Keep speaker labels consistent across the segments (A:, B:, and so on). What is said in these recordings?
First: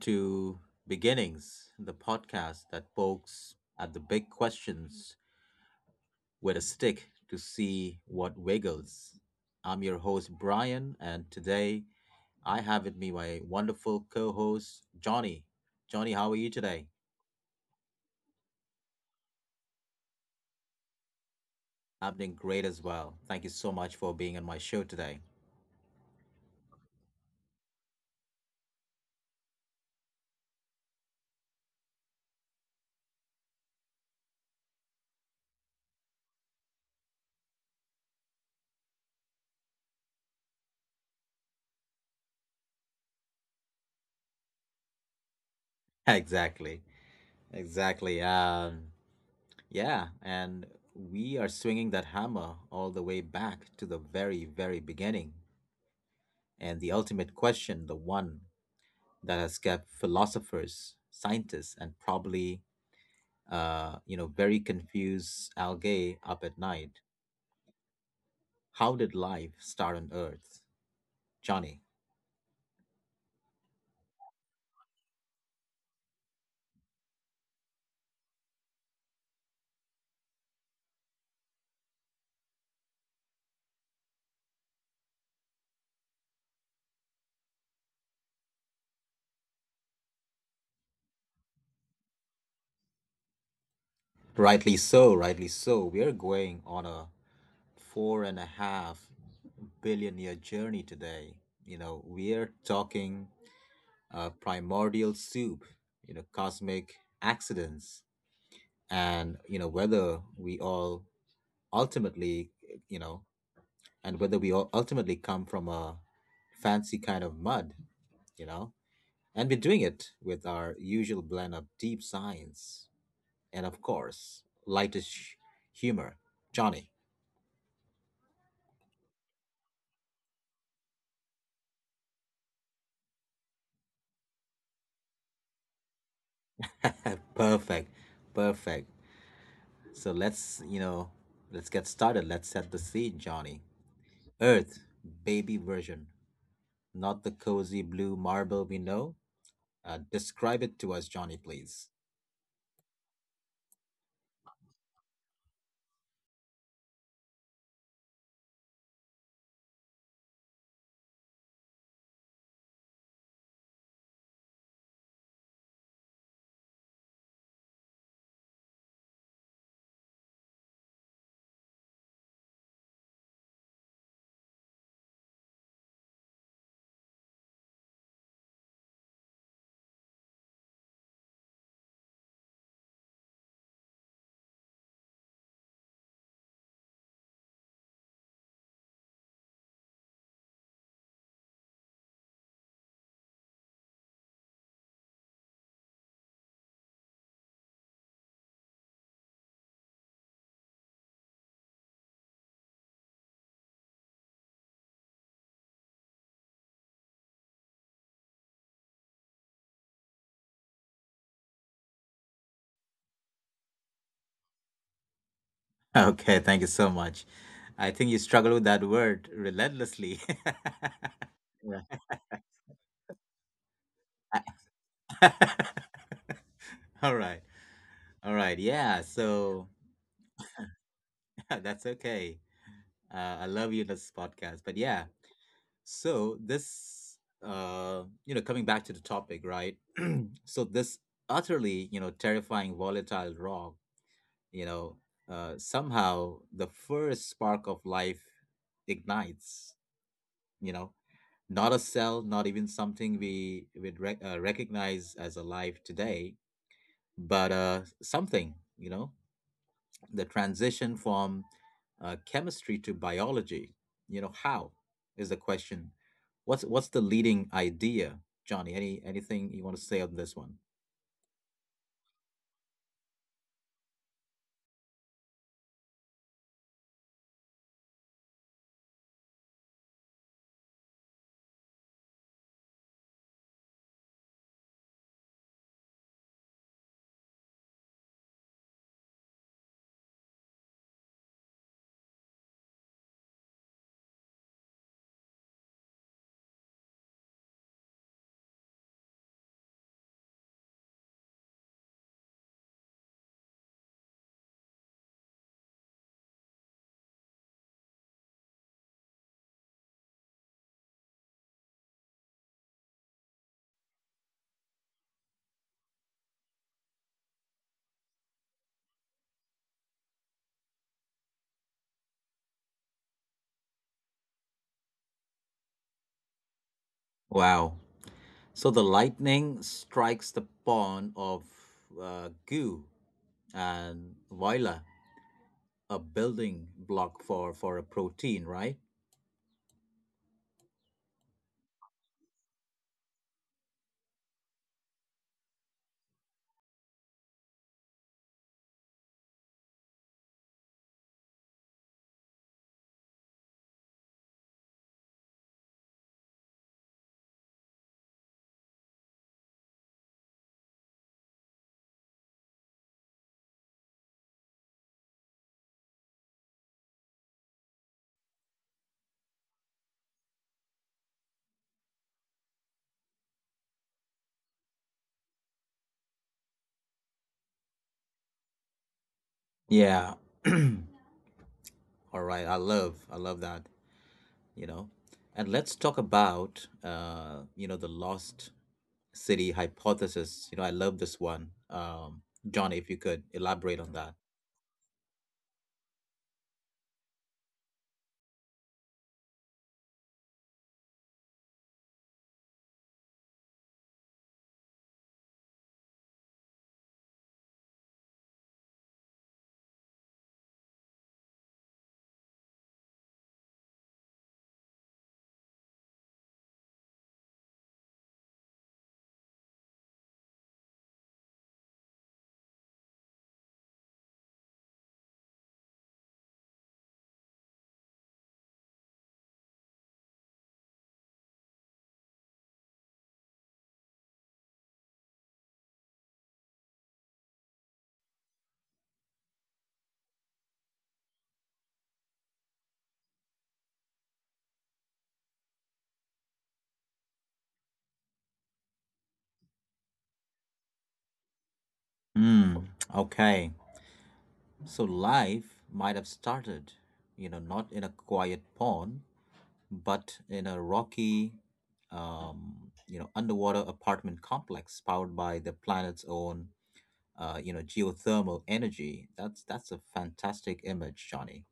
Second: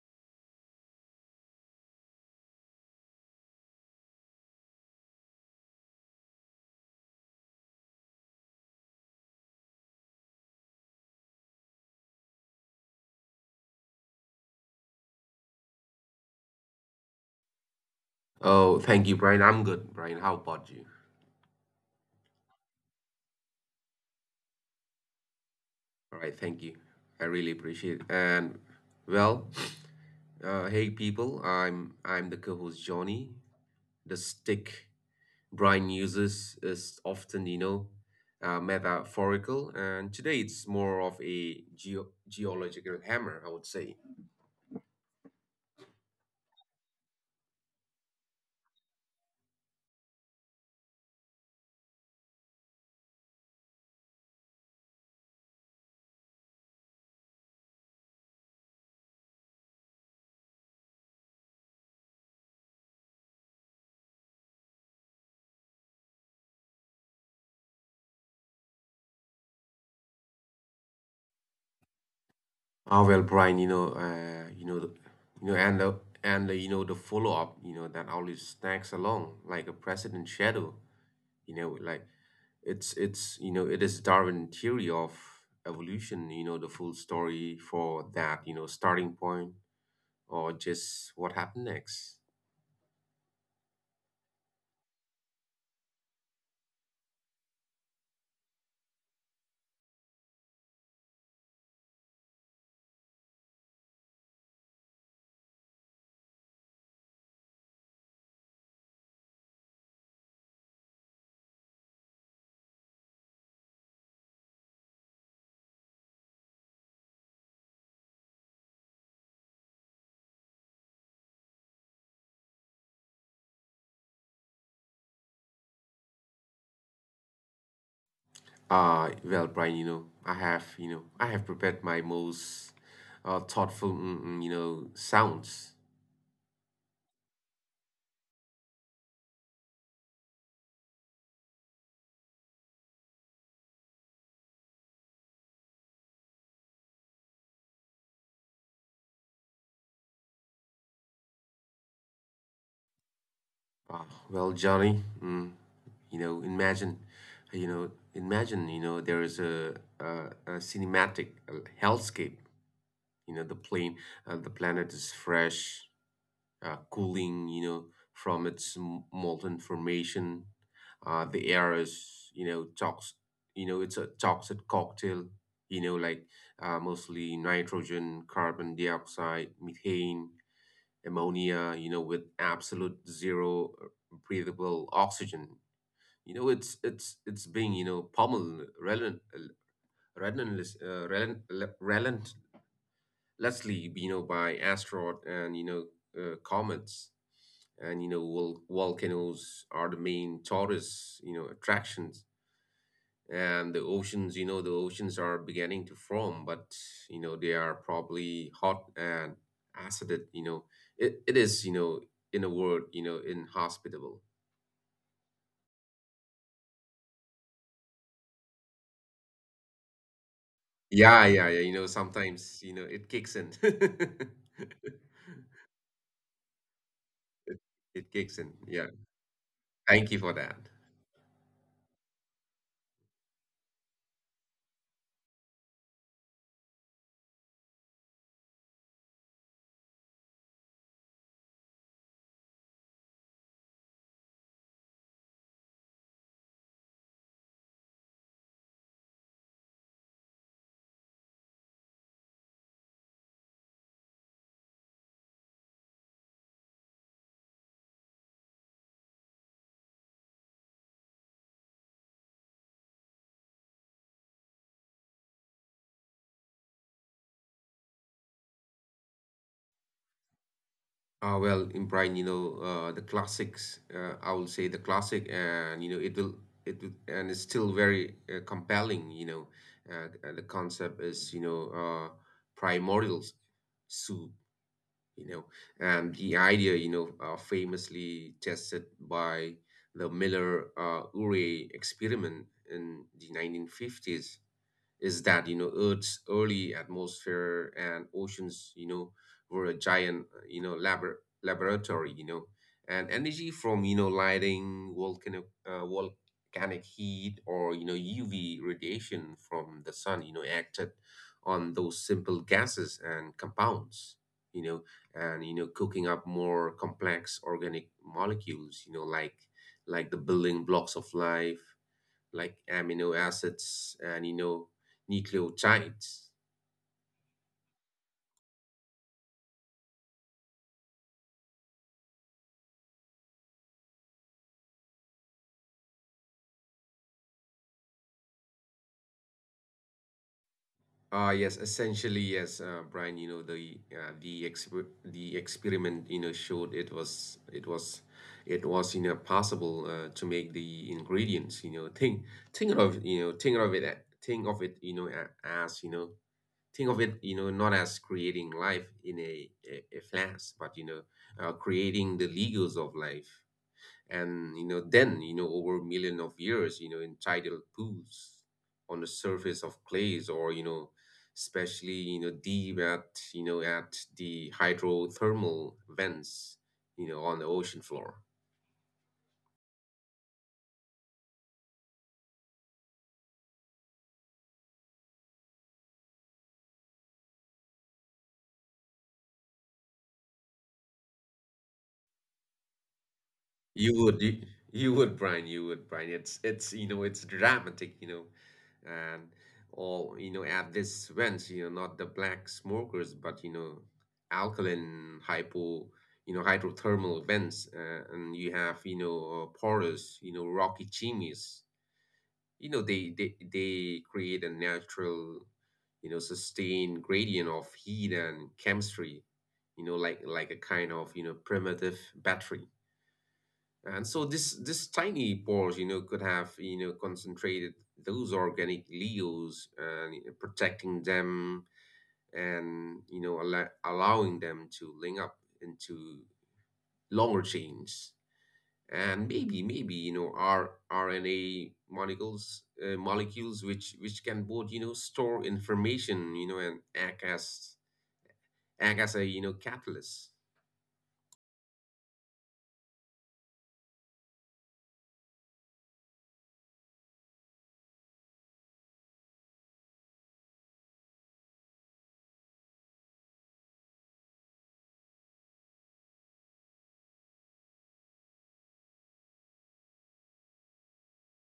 A: to Beginnings, the podcast that pokes at the big questions with a stick to see what wiggles. I'm your host, Brian, and today I have with me my wonderful co host, Johnny. Johnny, how are you today?
B: Oh, thank you, Brian. I'm good, Brian. How about you?
A: I'm doing great as well. Thank you so much for being on my show today.
B: All right, thank you. I really appreciate it. And well, hey people, I'm the co-host Johnny. The stick Brian uses is often, metaphorical, and today it's more of a geological hammer, I would say.
A: Exactly, exactly. Yeah, and we are swinging that hammer all the way back to the very, very beginning. And the ultimate question, the one that has kept philosophers, scientists, and probably you know, very confused algae up at night: how did life start on Earth, Johnny?
B: Well, Brian, you know, the, you know, and the, you know the follow-up, you know, that always snags along like a precedent shadow, like it's you know it is Darwin theory of evolution, the full story for that, starting point or just what happened next.
A: Rightly so, rightly so. We are going on a four and a half billion year journey today. You know, we're talking primordial soup, you know, cosmic accidents, and you know whether we all ultimately, you know, and whether we all ultimately come from a fancy kind of mud, you know? And we're doing it with our usual blend of deep science and, of course, lightish humor. Johnny.
B: Well, Brian, I have prepared my most thoughtful sounds.
A: Perfect. Perfect. So let's get started. Let's set the scene, Johnny. Earth, baby version, not the cozy blue marble we know. Describe it to us, Johnny, please.
B: Uh, well johnny mm, you know Imagine, you know there is a, a cinematic hellscape. you know the plane the planet is fresh, cooling, you know, from its molten formation. The air is, it's a toxic cocktail, you know, mostly nitrogen, carbon dioxide, methane, ammonia, you know, with absolute zero breathable oxygen. You know, it's being, you know, pummeled relent, relentless, relent, relentlessly, you know, by asteroid and comets, and you know volcanoes are the main tourist, you know, attractions. And the oceans, the oceans are beginning to form, but you know they are probably hot and acidic, you know. It is, you know, in a word, you know, inhospitable.
A: Okay, thank you so much. I think you struggle with that word relentlessly.
B: Yeah yeah, you know,
A: Right.
B: sometimes, you know, it kicks in.
A: All right. All
B: It
A: right.
B: kicks in,
A: Yeah.
B: yeah.
A: So
B: Thank you for that.
A: that's okay. I love you in this podcast. But yeah. So this, you know, coming back to the topic, right? So this utterly, you know, terrifying, volatile rock, you know, somehow the first spark of life ignites, you know, not a cell, not even something we would recognize as alive today, but something, you know, the transition from chemistry to biology, you know, how is the question. What's the leading idea, Johnny? Anything you want to say on this one?
B: Well, Brian, the classics. Uh, I will say the classic, and you know, it will, and it's still very compelling, you know. The concept is, you know, primordial soup, you know. And the idea, you know, famously tested by the Miller Urey experiment in the 1950s, is that you know Earth's early atmosphere and oceans, you know, were a giant laboratory, you know. And energy from, you know, lighting volcanic volcanic heat, or you know UV radiation from the sun, you know, acted on those simple gases and compounds, you know, and you know cooking up more complex organic molecules, you know, like the building blocks of life, like amino acids and, you know, nucleotides.
A: Wow. So the lightning strikes the pond of goo, and voila, a building block for a protein, right?
B: Ah, yes, essentially yes, Brian. You know the the experiment, you know, showed it was it was, you know, possible, to make the ingredients. You know, think of you know think of it a- think of it you know a- as you know think of it, you know, not as creating life in a flash, but you know, creating the legos of life. And you know then, you know, over a million of years, you know, in tidal pools, on the surface of clays, or you know especially, you know, deep at, you know, at the hydrothermal vents, you know, on the ocean floor.
A: Yeah. All right, I love that, you know. And let's talk about, you know, the lost city hypothesis. You know, I love this one. Johnny, if you could elaborate on
B: You
A: that.
B: would, you, you would, Brian, you would, Brian. It's, you know, it's dramatic, you know. And all, you know, at this events, you know, not the black smokers, but, you know, alkaline hypo, hydrothermal vents. Uh, and you have, you know, porous, you know, rocky chimneys. You know, they create a natural, you know, sustained gradient of heat and chemistry, you know, like, a kind of, you know, primitive battery. And so this tiny pores, you know, could have, you know, concentrated those organic leaves, and you know protecting them, and you know allowing them to link up into longer chains. And maybe, you know, R RNA molecules, molecules which can both, you know, store information, you know, and act as a, you know, catalyst.
A: Hmm. Okay. So life might have started, you know, not in a quiet pond, but in a rocky, you know, underwater apartment complex powered by the planet's own, you know, geothermal energy. That's a fantastic image, Johnny.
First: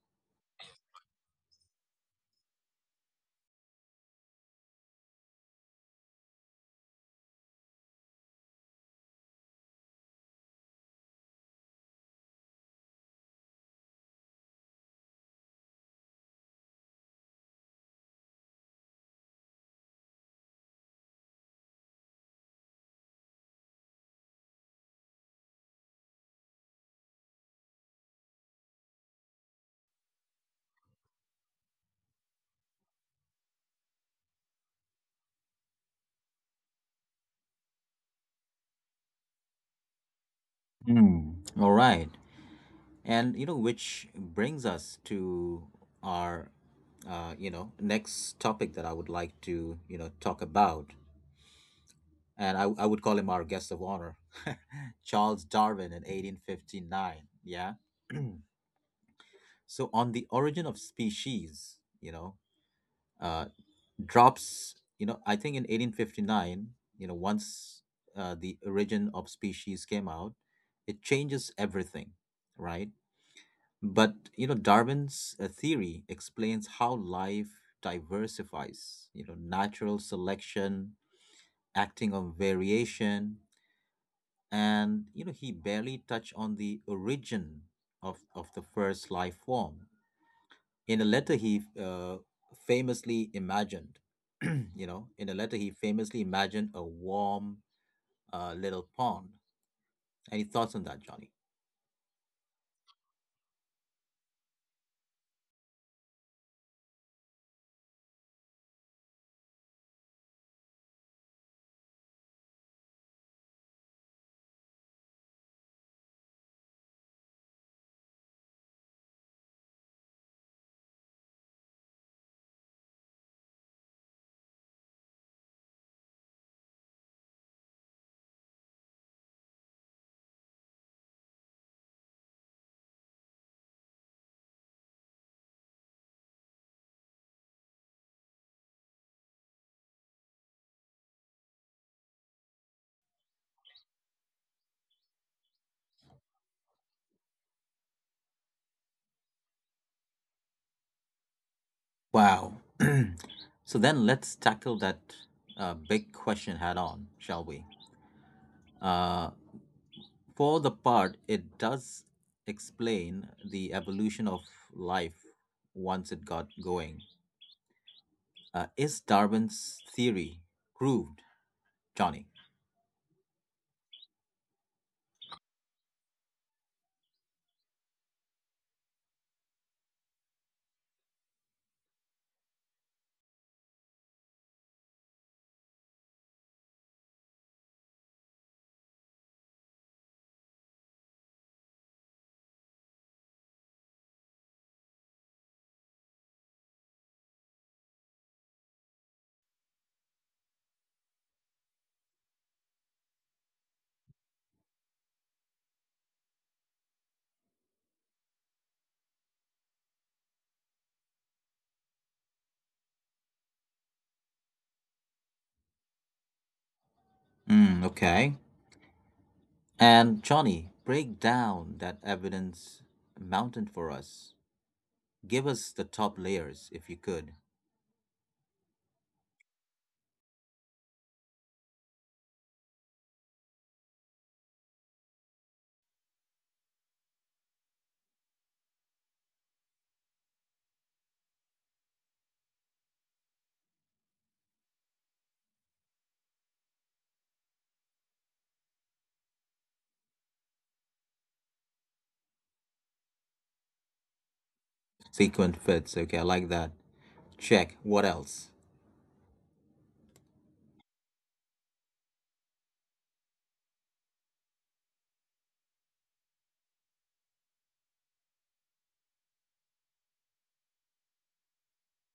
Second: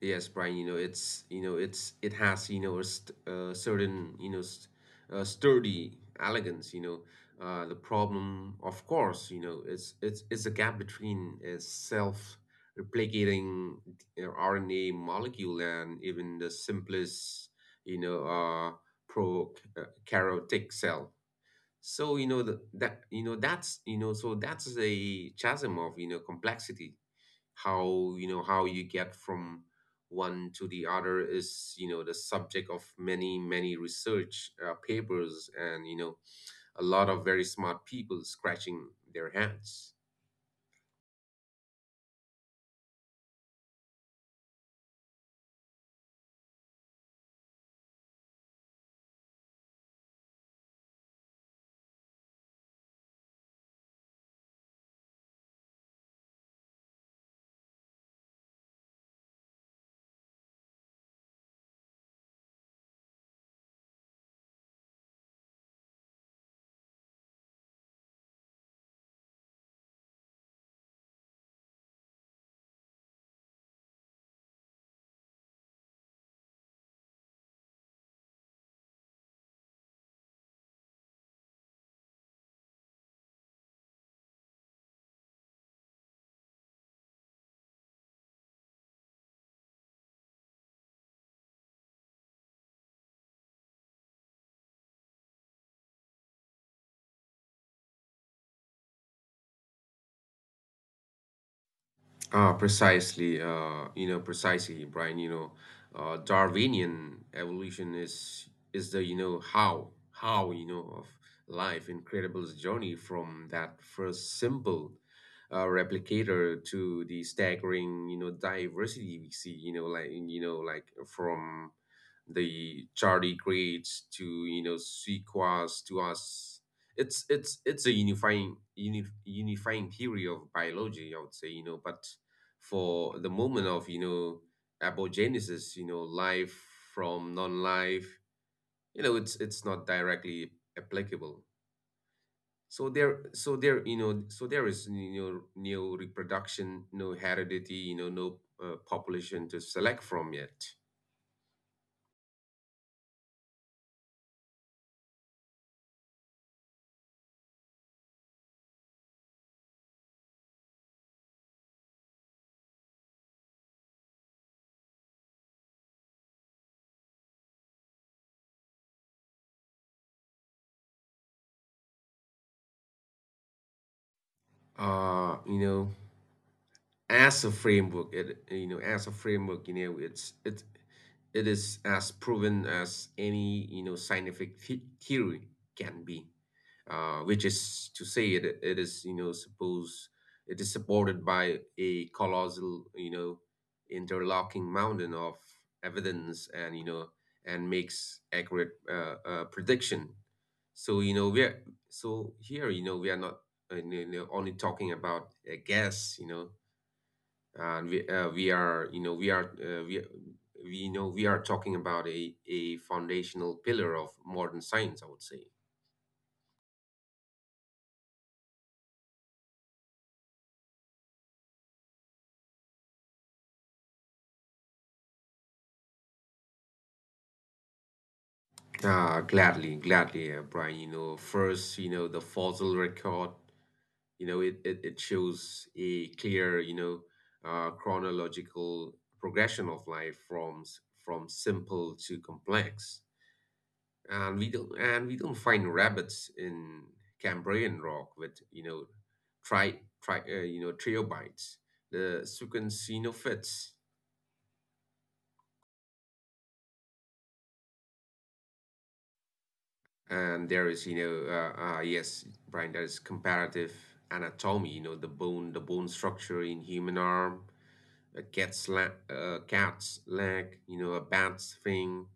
B: Yes, Brian, you know, it's, it has, you know, a st certain, you know, st sturdy elegance, you know. The problem, of course, you know, it's a gap between a self-replicating RNA molecule and even the simplest, you know, prokaryotic cell. So, you know, the, that, you know, that's, you know, so that's a chasm of, you know, complexity. How You know how you get from one to the other is, you know, the subject of many research, papers, and you know a lot of very smart people scratching their heads.
A: Hmm. All right. And you know, which brings us to our you know, next topic that I would like to, you know, talk about. And I would call him our guest of honor, Charles Darwin in 1859. Yeah. So on the origin of species, you know, uh, drops, you know, I think in 1859, you know, once the origin of species came out, it changes everything, right? But you know, Darwin's theory explains how life diversifies, you know, natural selection, acting on variation, and you know, he barely touched on the origin of, the first life form. In a letter he famously imagined, you know, in a letter he famously imagined a warm little pond. Any thoughts on that, Johnny?
B: Ah, precisely, you know, precisely, Brian. You know, Darwinian evolution is the, you know, how you know, of life, incredible journey from that first simple replicator to the staggering, you know, diversity we see. You know, like from the tardigrades to, you know, sequoias to us. It's a unifying theory of biology, I would say. You know, but for the moment of, you know, aborigines, you know, life from non-life, it's not directly applicable. So there, you know, there is, you know, no reproduction, no heredity, you know, no population to select from yet.
A: Wow. So then let's tackle that big question head on, shall we? Uh, for the part, it does explain the evolution of life once it got going. Is Darwin's theory proved, Johnny?
B: You know, as a framework, it, you know, it's it is as proven as any, you know, scientific theory can be. Which is to say, it is supported by a colossal, you know, interlocking mountain of evidence, and you know and makes accurate prediction. So you know we're so here, you know, we are not, you know, only talking about a guess, you know. And we are you know we are we know we are talking about a foundational pillar of modern science, I would say.
A: Mm, okay. And Johnny, break down that evidence mountain for us. Give us the top layers if you could.
B: Ah, gladly, Brian. You know, first, you know, the fossil record, you know, it shows a clear, you know, chronological progression of life from from simple to complex. And we don't find rabbits in Cambrian rock with, you know, triobites. The sequence, you know, fits.
A: Sequent fits. Okay, I like that. Check. What else?
B: And there is, yes, Brian, there is comparative anatomy. You know, the bone structure in human arm, a cat's leg, you know, a bat's wing,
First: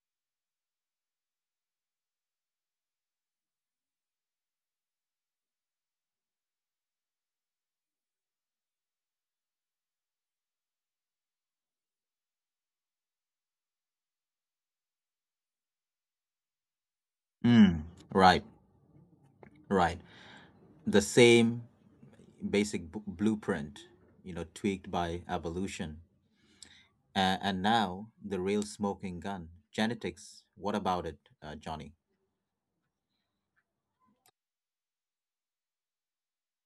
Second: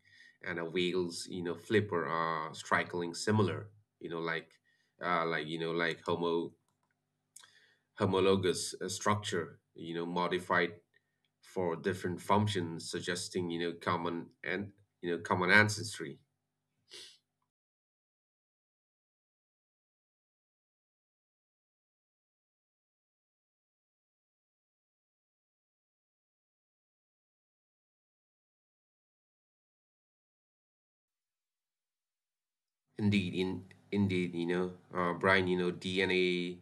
B: and a whale's, you know, flipper are strikingly similar, you know, like, uh, like you know like homo homologous structure, you know, modified for different functions, suggesting, you know, common ancestry.
A: Mm, right, right. The same basic blueprint, you know, tweaked by evolution. And now the real smoking gun, genetics. What about it, Johnny?
B: Indeed, in indeed, you know, Brian, you know, DNA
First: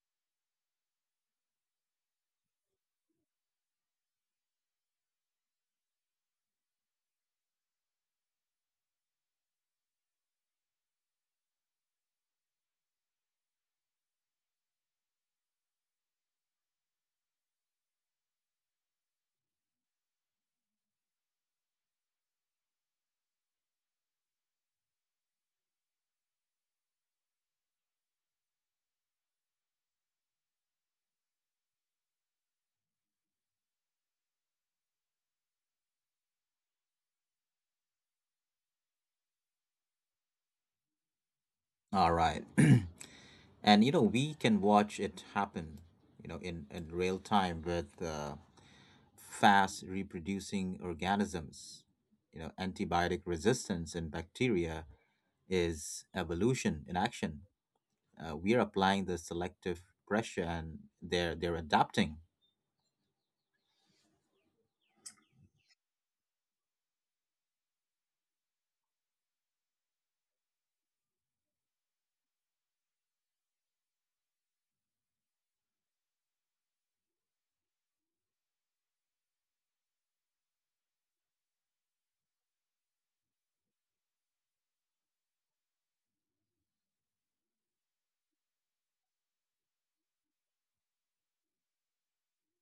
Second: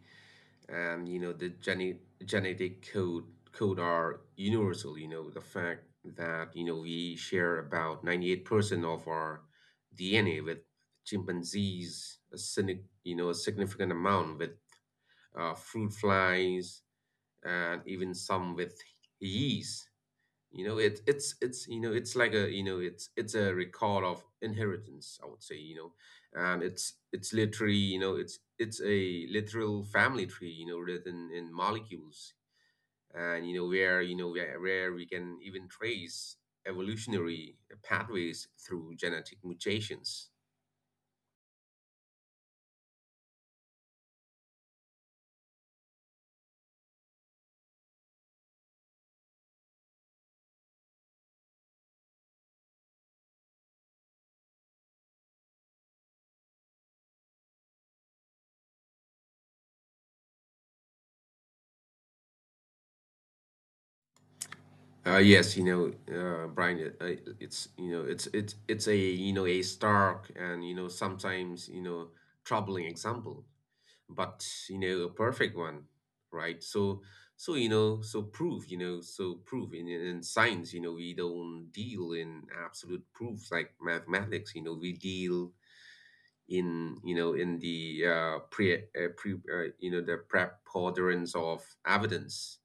B: and, you know, the genetic code are universal. You know, the fact that, you know, we share about 98% of our DNA with chimpanzees, a a significant amount with fruit flies, and even some with yeast. It's like a, it's a record of inheritance, I would say. You know, and it's literally you know it's a literal family tree, you know, written in molecules. And you know where, we can even trace evolutionary pathways through genetic mutations.
A: All right. And, you know, we can watch it happen, you know, in real time with fast reproducing organisms. You know, antibiotic resistance in bacteria is evolution in action. Uh, we're applying the selective pressure and they're adapting.
B: Uh, yes, you know, Brian, it's a, you know, a stark and, you know, sometimes, you know, troubling example, but you know a perfect one. Right, so, so proof in science, you know, we don't deal in absolute proofs like mathematics. You know, we deal in, you know, in the pre, pre you know, the preponderance of evidence.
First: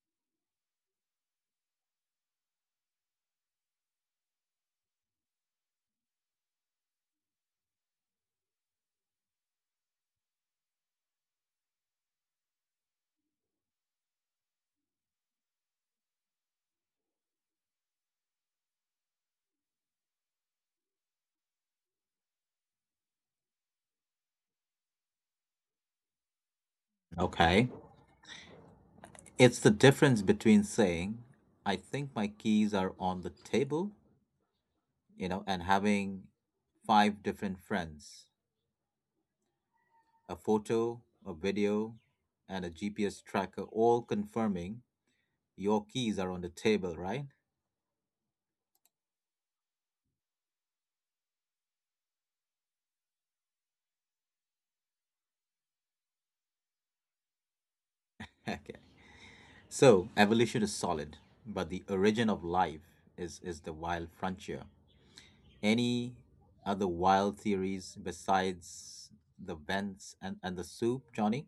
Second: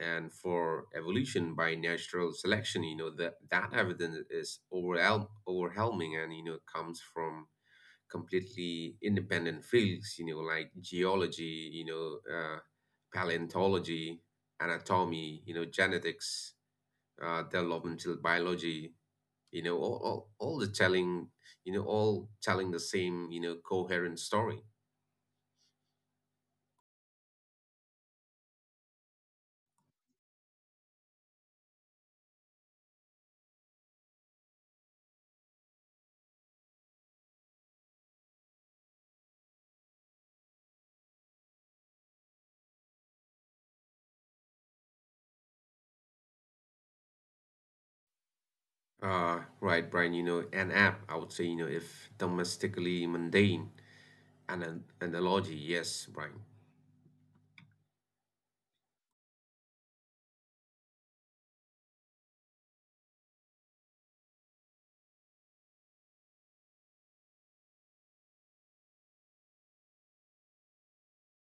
B: And for evolution by natural selection, you know, that evidence is overwhelming, and you know comes from completely independent fields, you know, like geology, you know, paleontology, anatomy, you know, genetics, developmental biology, you know, all the telling, you know, all telling the same, you know, coherent story.
A: Okay, it's the difference between saying I think my keys are on the table, you know, and having five different friends, a photo, a video, and a GPS tracker all confirming your keys are on the table, right?
B: Right, Brian, you know, an app, I would say, you know, if domestically mundane, an analogy, yes, Brian.
A: Okay, so evolution is solid, but the origin of life is the wild frontier. Any other wild theories besides the vents and the soup, Johnny?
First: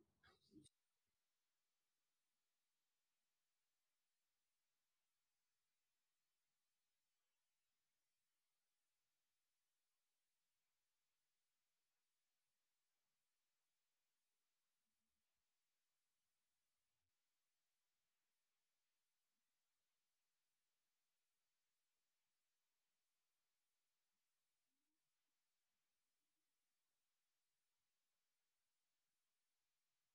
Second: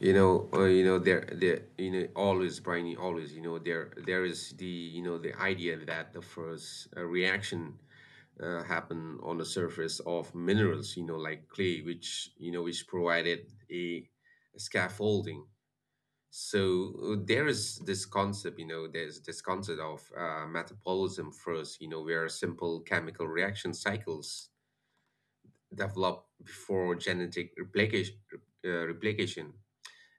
B: You know, there, you know, always, Brian, you always, you know, there is the, you know, the idea that the first reaction happen on the surface of minerals, you know, like clay, which, you know, which provided a scaffolding. So there is this concept, of metabolism first, you know, where simple chemical reaction cycles develop before genetic replication.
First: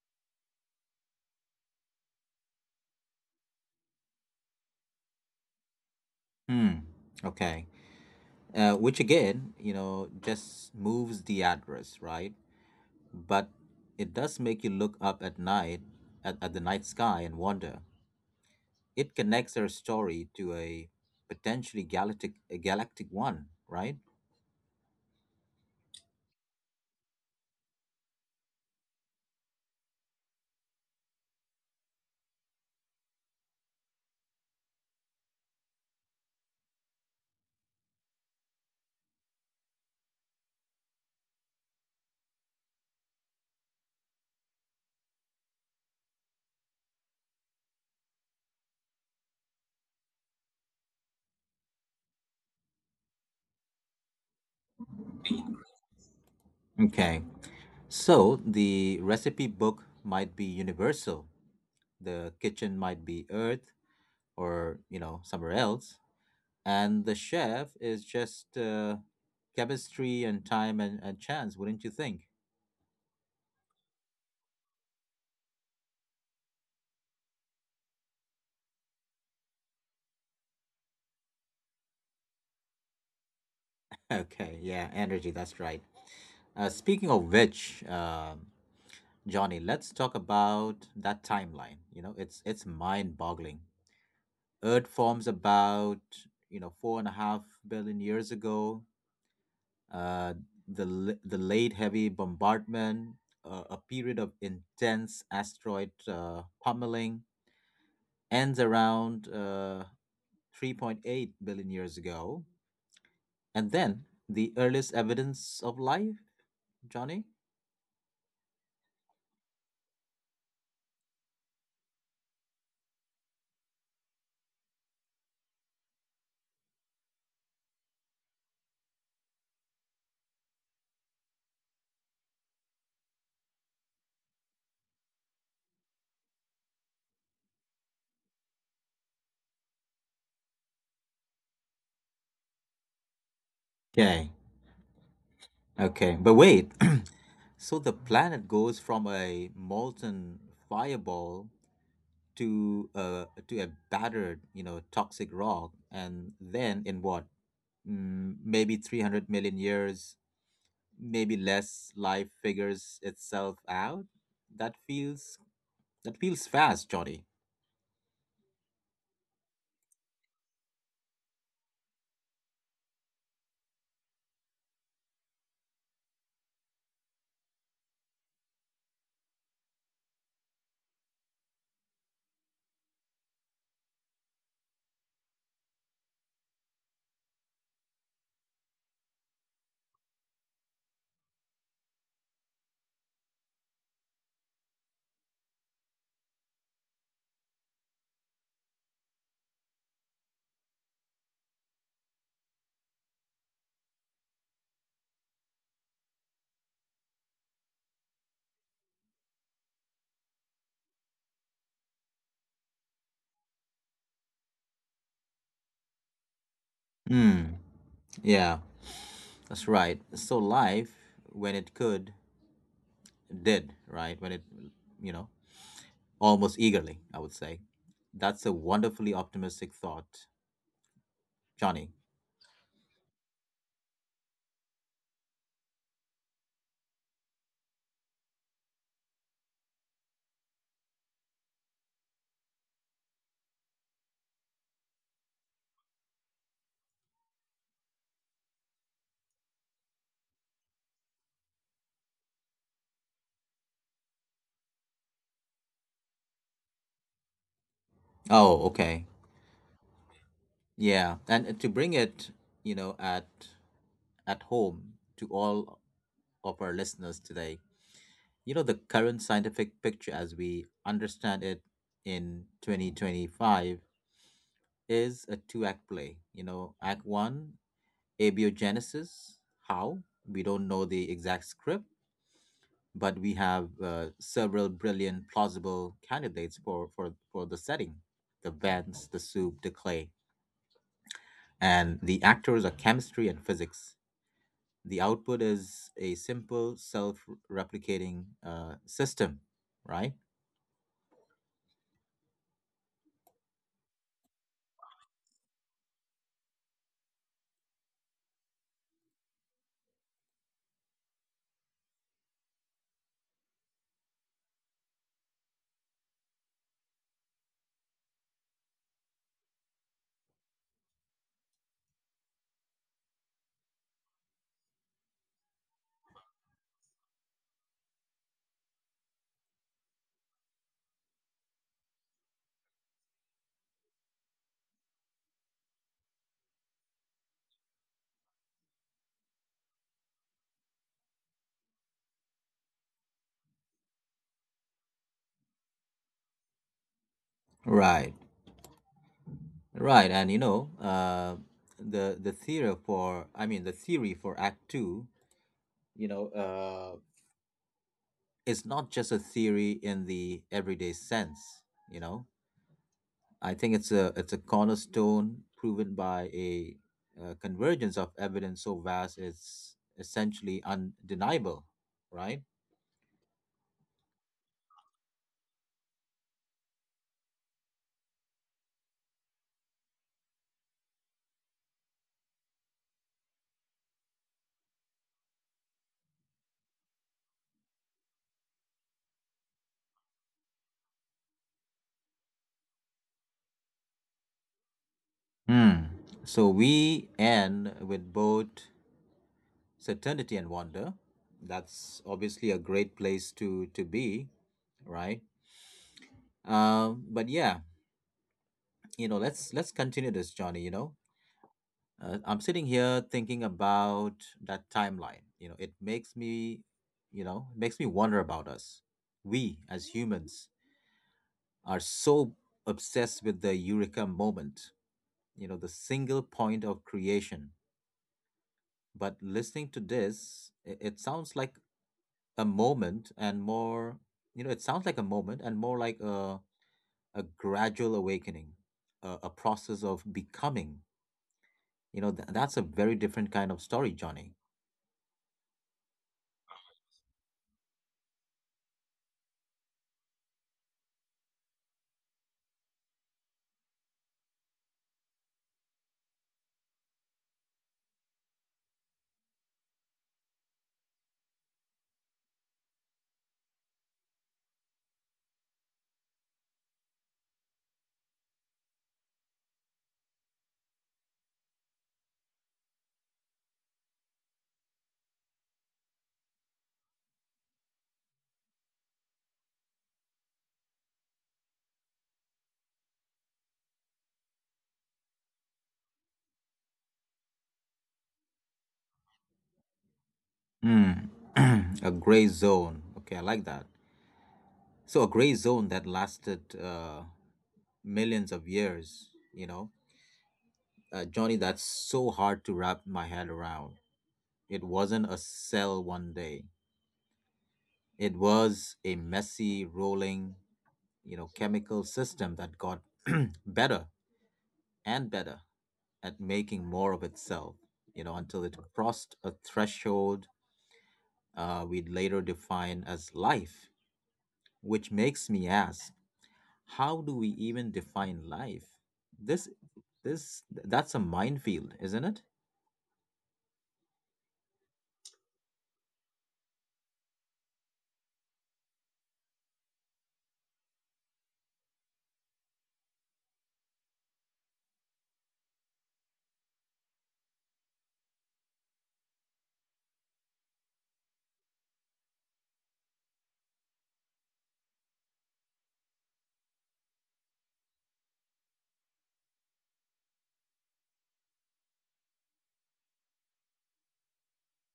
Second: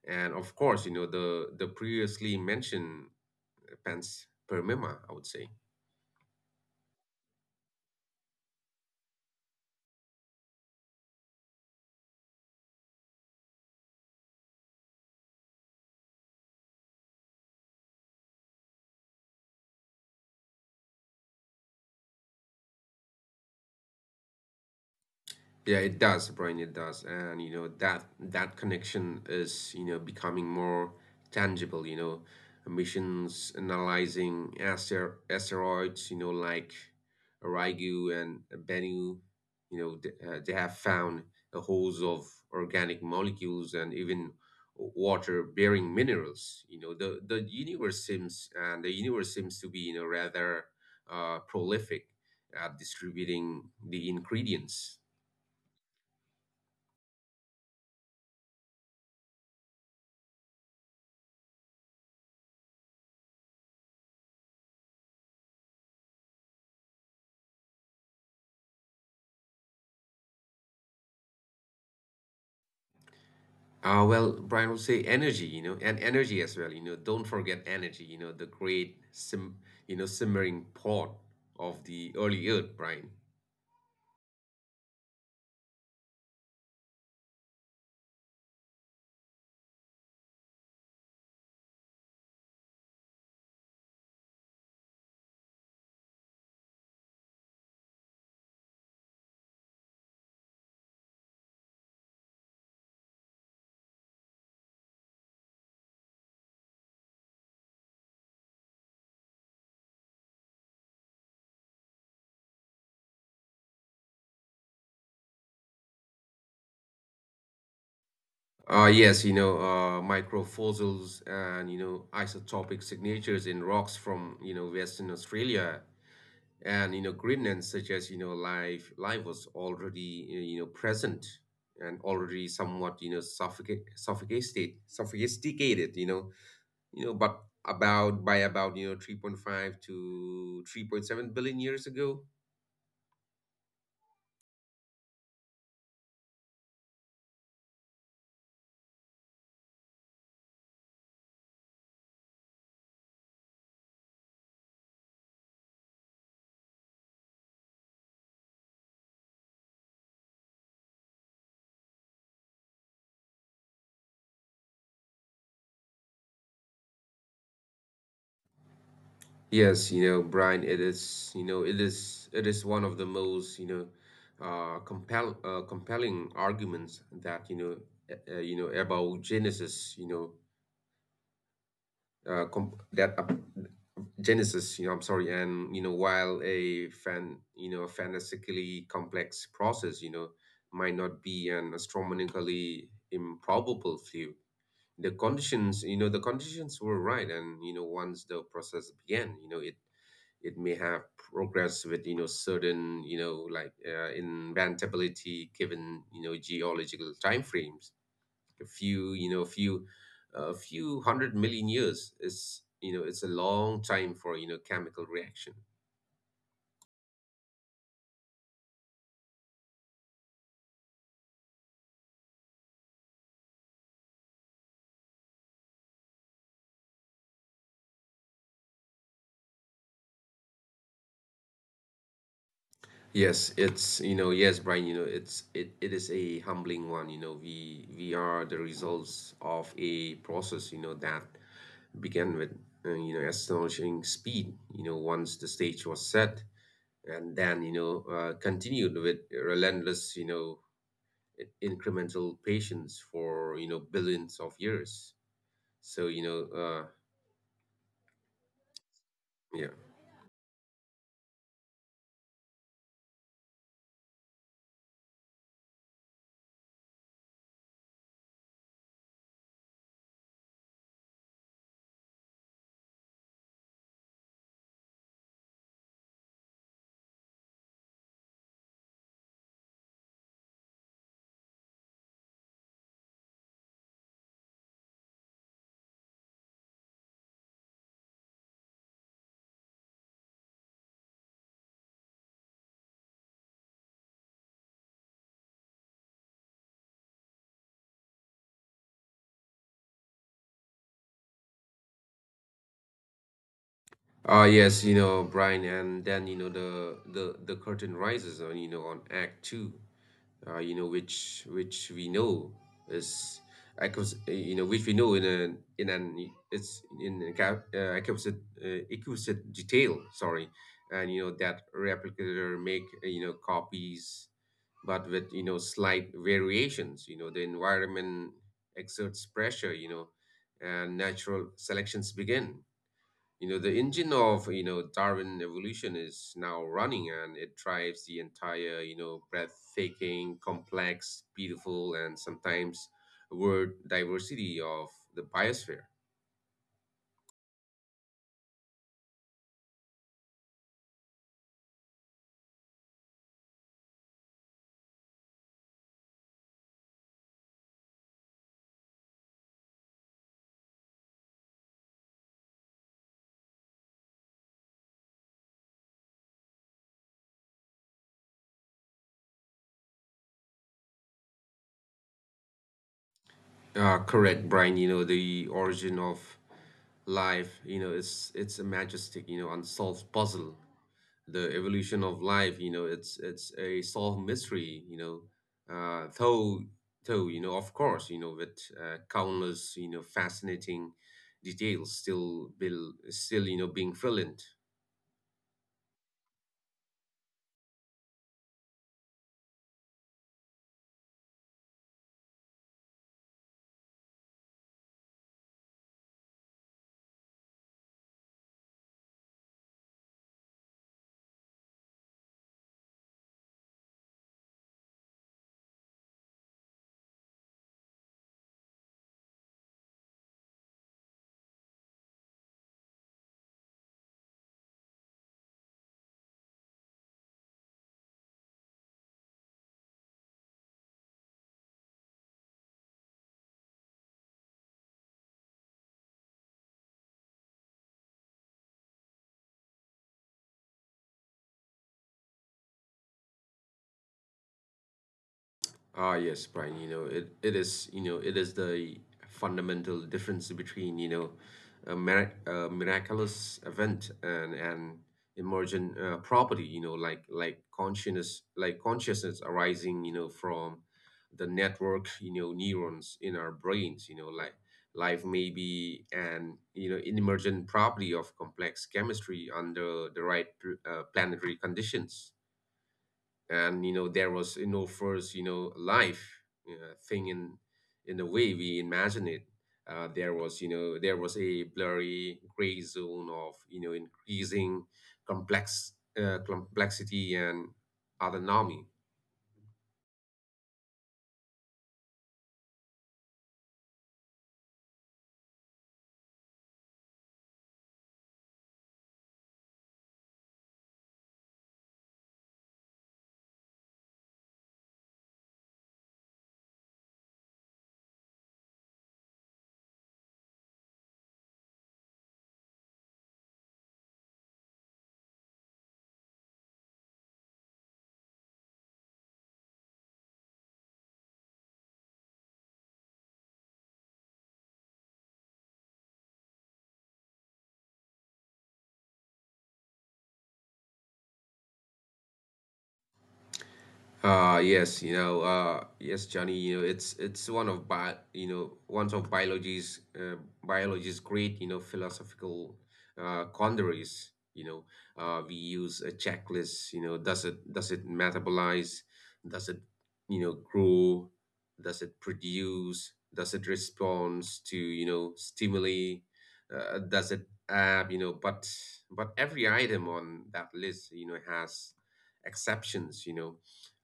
B: And of course, you know, the previously mentioned panspermia, I would say.
A: Hmm. Okay. Which again, you know, just moves the address, right? But it does make you look up at night at, the night sky and wonder. It connects our story to a potentially galactic a galactic one, right?
B: Yeah, it does, Brian, it does. And that connection is, becoming more tangible, missions analyzing asteroids, like Rygu and Bennu, you know, th they have found a host of organic molecules and even water-bearing minerals. The universe seems to be, rather prolific at distributing the ingredients.
A: Okay. So the recipe book might be universal. The kitchen might be Earth, or you know somewhere else, and the chef is just chemistry and time and, chance, wouldn't you think?
B: Well, Brian would say energy, and energy as well. Don't forget energy. The great simmering pot of the early Earth, Brian.
A: Okay, yeah, energy, that's right. Speaking of which, Johnny, let's talk about that timeline. You know, it's mind boggling. Earth forms about, you know, four and a half billion years ago. uh, the late heavy bombardment, a period of intense asteroid pummeling, ends around 3.8 billion years ago. And then the earliest evidence of life, Johnny?
B: Microfossils and isotopic signatures in rocks from Western Australia and Greenland suggest life was already present and already somewhat you know suffocate, sophisticated sophisticated, but about by about 3.5 to 3.7 billion years ago.
A: Okay, okay. But wait. So the planet goes from a molten fireball to a battered, you know, toxic rock. And then in what? Mm, maybe 300 million years, maybe less, life figures itself out. That feels that feels fast, Johnny.
B: Yes, Brian, it is, it is one of the most, compelling arguments that, about Genesis, you know, com that Genesis, you know, I'm sorry, and, while a fantastically complex process, might not be an astronomically improbable few. The conditions, the conditions were right, and once the process began, it it may have progressed with certain, like inventability, given geological time frames. A few you know a few a few hundred million years is, it's a long time for chemical reaction.
A: Hmm. Yeah. That's right. So life, when it could, did, right? When it, you know, almost eagerly, I would say. That's a wonderfully optimistic thought, Johnny.
B: Yes, brian, it is a humbling one. We are the results of a process, that began with astonishing speed, once the stage was set, and then continued with relentless, incremental patience for billions of years. So.
A: Oh, okay.
B: Yeah.
A: Yeah. And to bring it, you know, at home to all of our listeners today, you know, the current scientific picture as we understand it in 2025 is a two act play. You know, act one, abiogenesis: how, we don't know the exact script, but we have several brilliant plausible candidates for, the setting: the vents, the soup, the clay. And the actors are chemistry and physics. The output is a simple self-replicating system, right?
B: Yes, Brian, and then the curtain rises on, on act two, which we know is acquis- you know which we know in an it's in a ca- acquisite acquisite detail. Sorry, and that replicator make you know copies, but with slight variations. The environment exerts pressure. And natural selections begin. The engine of, Darwin evolution is now running, and it drives the entire, breathtaking, complex, beautiful, and sometimes word diversity of the biosphere.
A: Right. Right and you know, the theory for act two, you know. It's not just a theory in the everyday sense, you know. I think it's a cornerstone proven by a, uh, convergence of evidence so vast it's essentially undeniable, right?
B: Correct, Brian. The origin of life, it's a majestic, unsolved puzzle. The evolution of life, it's a solved mystery, Uh, though, though of course, with countless, fascinating details still being filled in.
A: Hmm. So we end with both certainty and wonder. That's obviously a great place to be, right? Um, but yeah, you know, let's continue this, Johnny, you know. I'm sitting here thinking about that timeline. You know, it makes me wonder about us. We as humans are so obsessed with the eureka moment, you know, the single point of creation. But listening to this, it sounds like a moment and more, you know, it sounds like a moment, and more like a gradual awakening, a process of becoming. You know, that's a very different kind of story, Johnny.
B: Yes, Brian, it is, it is the fundamental difference between, a miraculous event and an emergent property, like consciousness arising, from the network, neurons in our brains, like life may be an, emergent property of complex chemistry under the right planetary conditions. And you know there was you know first you know life thing in the way we imagine it, there was a blurry gray zone of increasing complex complexity and autonomy.
A: Mm. A gray zone. Okay, I like that. So a gray zone that lasted millions of years. You know, Johnny, that's so hard to wrap my head around. It wasn't a cell one day. It was a messy, rolling, you know, chemical system that got better and better at making more of itself. You know, until it crossed a threshold we'd later define as life, which makes me ask, how do we even define life? This, that's a minefield, isn't it?
B: Yes, Johnny, it's one of biology's biology's great, philosophical quandaries. We use a checklist. Does it metabolize? Does it grow? Does it produce? Does it respond to stimuli? Does it ab? You know, but every item on that list, has exceptions. You know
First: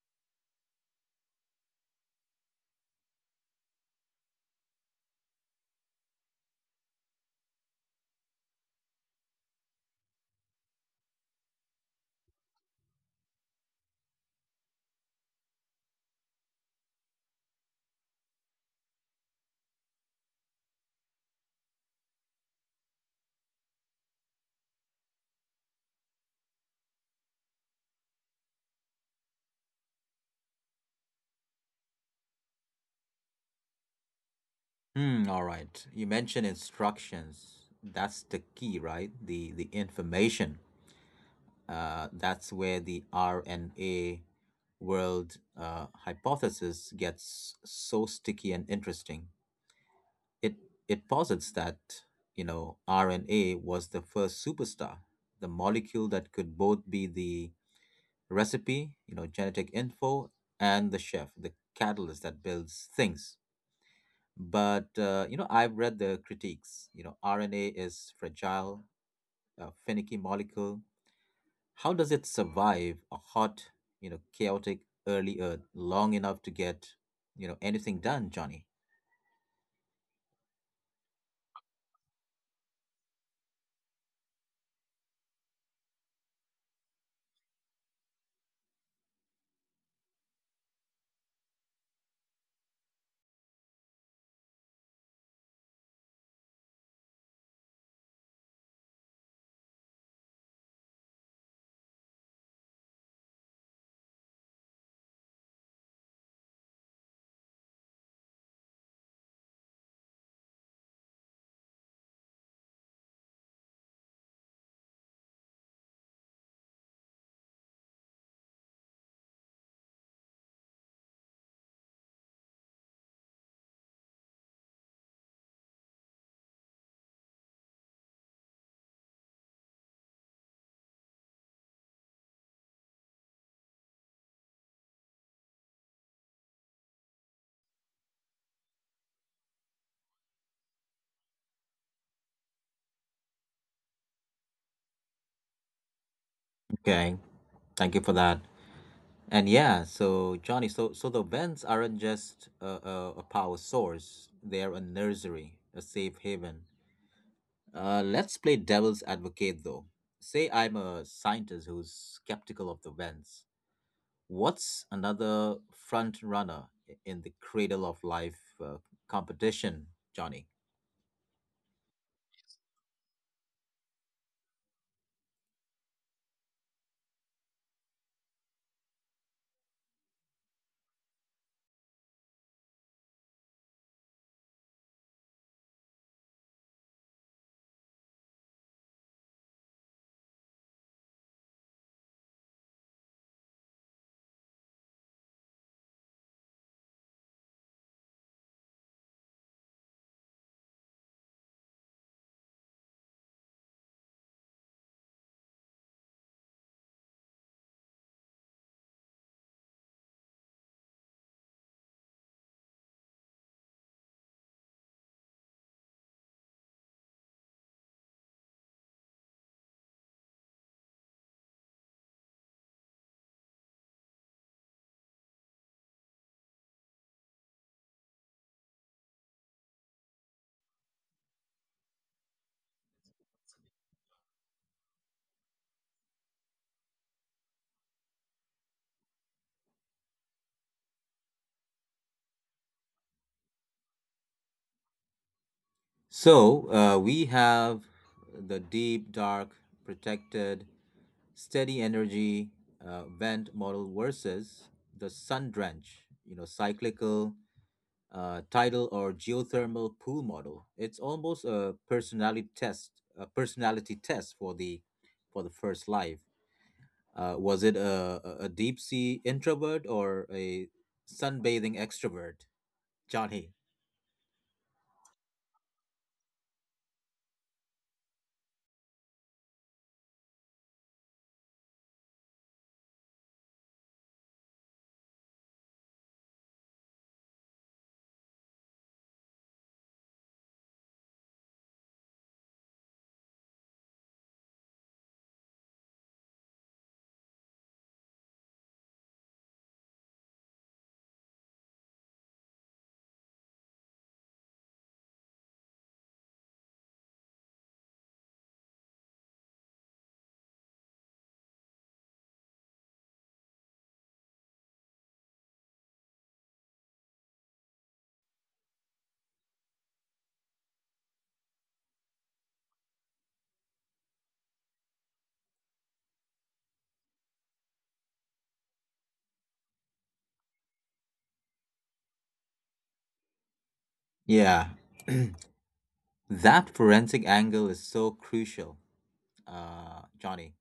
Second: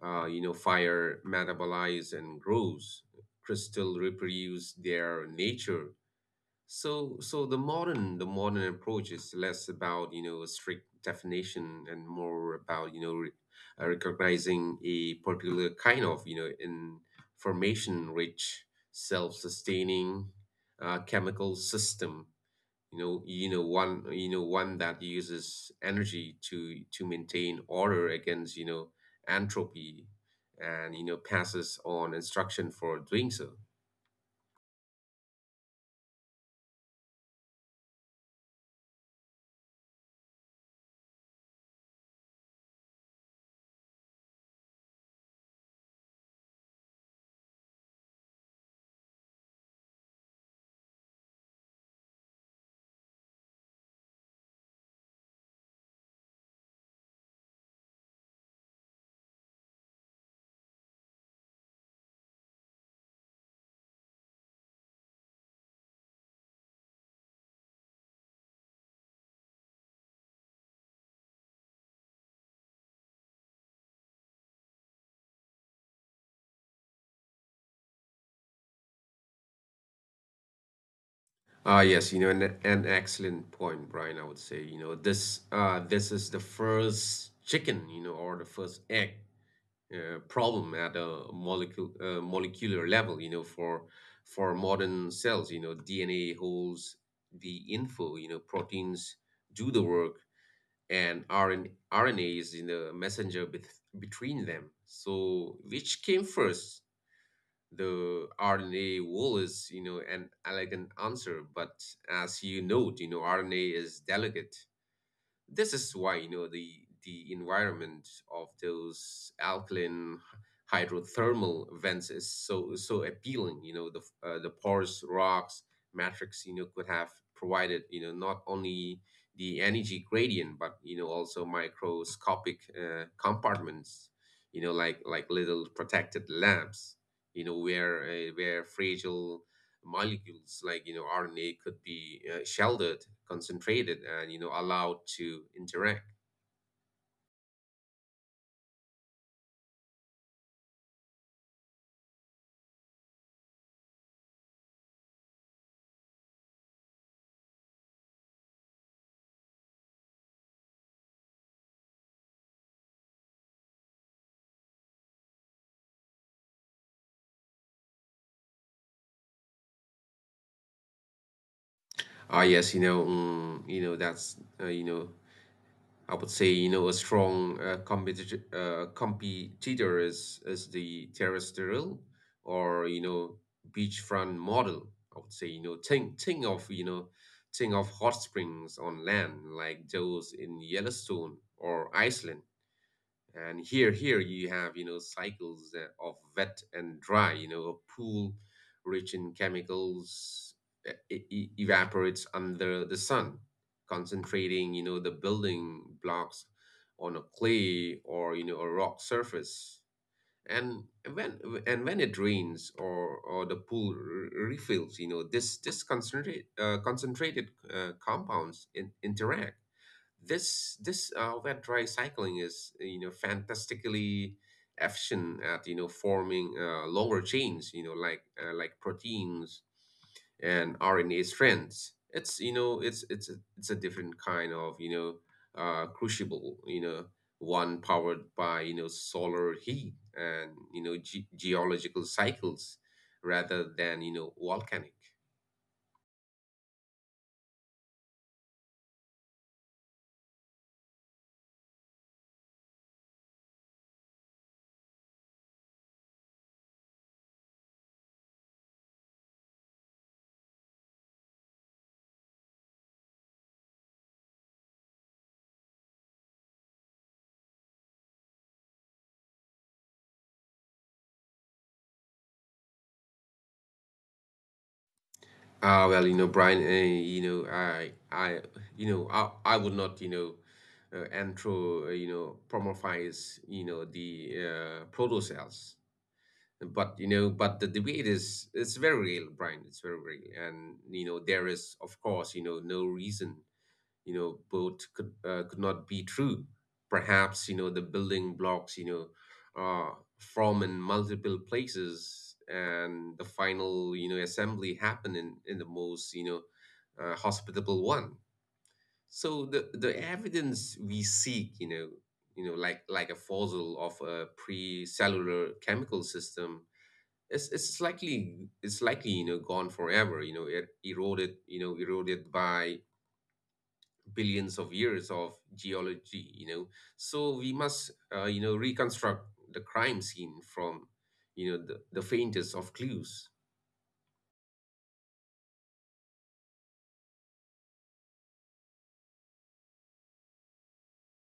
B: uh, you know, Fire metabolize and grows. Crystal reproduce their nature. So the modern approach is less about a strict definition and more about recognizing a particular kind of information rich self sustaining chemical system, one that uses energy to maintain order against entropy, and passes on instruction for doing so.
A: Hmm. All right. You mentioned instructions. That's the key, right? The information. That's where the RNA world hypothesis gets so sticky and interesting. It it posits that you know RNA was the first superstar, the molecule that could both be the recipe, you know, genetic info, and the chef, the catalyst that builds things. But, you know, I've read the critiques. You know, RNA is fragile, a finicky molecule. How does it survive a hot, you know, chaotic early Earth long enough to get, you know, anything done, Johnny?
B: Yes, an excellent point, Brian. I would say this is the first chicken, or the first egg problem at a molecule molecular level. For modern cells, DNA holds the info, proteins do the work, and RN RNA is in the messenger between them. So, which came first? The RNA wall is, an elegant answer, but as you note, RNA is delicate. This is why the environment of those alkaline hydrothermal vents is so appealing. The porous rocks matrix, could have provided, not only the energy gradient, but also microscopic compartments. Like little protected labs, where fragile molecules like RNA could be sheltered, concentrated, and allowed to interact.
A: Okay, thank you for that. And yeah, so Johnny, so so the vents aren't just a power source; they're a nursery, a safe haven. Let's play devil's advocate, though. Say I'm a scientist who's skeptical of the vents. What's another front runner in the cradle of life competition, Johnny?
B: Yes, you know, mm, you know that's you know I would say a strong competitor is the terrestrial, or beachfront model. I would say, think of hot springs on land, like those in Yellowstone or Iceland. And here you have cycles of wet and dry. A pool rich in chemicals evaporates under the sun, concentrating the building blocks on a clay or a rock surface. And when when it rains, or the pool refills, this concentrated compounds interact. This wet dry cycling is, fantastically efficient at forming longer chains, like proteins and RNA strands. It's a different kind of crucible, one powered by solar heat and geological cycles, rather than volcanic.
A: So we have the deep, dark, protected, steady energy vent model versus the sun drench, you know, cyclical, tidal, or geothermal pool model. It's almost a personality test for the first life. Was it a deep sea introvert or a sunbathing extrovert, Johnny?
B: Well, Brian, you know, I, you know, I would not, promorphize, the proto cells. But, but the debate is, it's very real, Brian. It's very real. And, there is, of course, no reason both could, could not be true. Perhaps, the building blocks, are from in multiple places, and the final, assembly happen in the most, hospitable one. So the evidence we seek, like a fossil of a pre-cellular chemical system, it's likely, you know, gone forever. It eroded, eroded by billions of years of geology, so we must, reconstruct the crime scene from, the faintest of clues.
A: Yeah, that forensic angle is so crucial. Uh, Johnny.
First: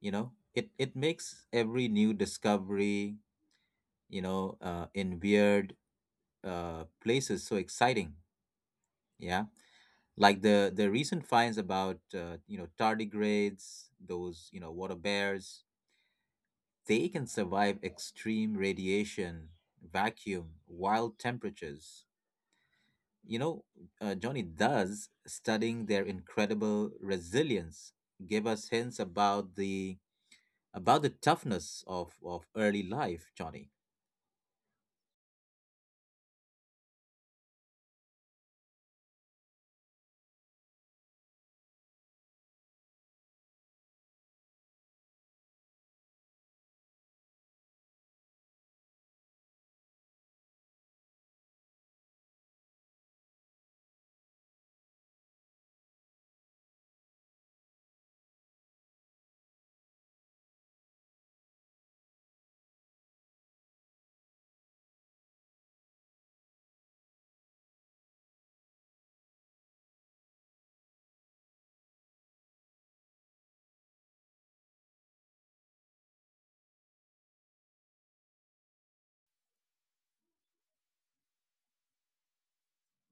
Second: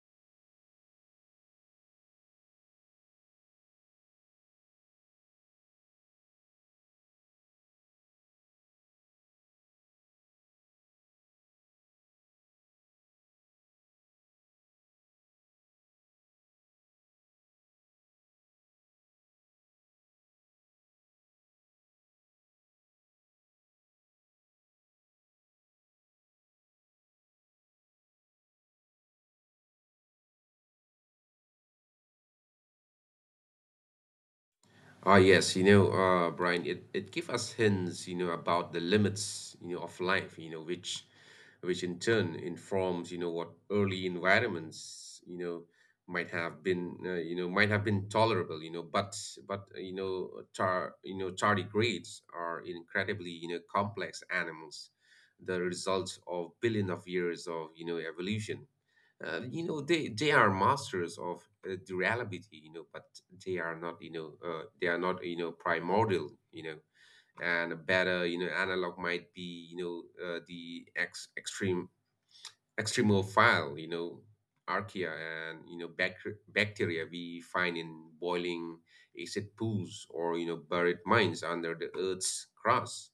A: You know, it makes every new discovery, in weird places so exciting. Yeah, like the recent finds about tardigrades, those water bears. They can survive extreme radiation, vacuum, wild temperatures. You know, Johnny, does studying their incredible resilience give us hints about the toughness of early life, Johnny?
B: Yes, Brian, it gives us hints, about the limits, of life, which in turn informs, what early environments, might have been tolerable, but but uh, you know, tardigrades are incredibly, complex animals, the result of billion of years of, evolution. They are masters of durability, but they are not, they are not, primordial, and a better, analog might be, the extreme extremophile, archaea, and, bacteria, we find in boiling acid pools or, buried mines under the earth's crust.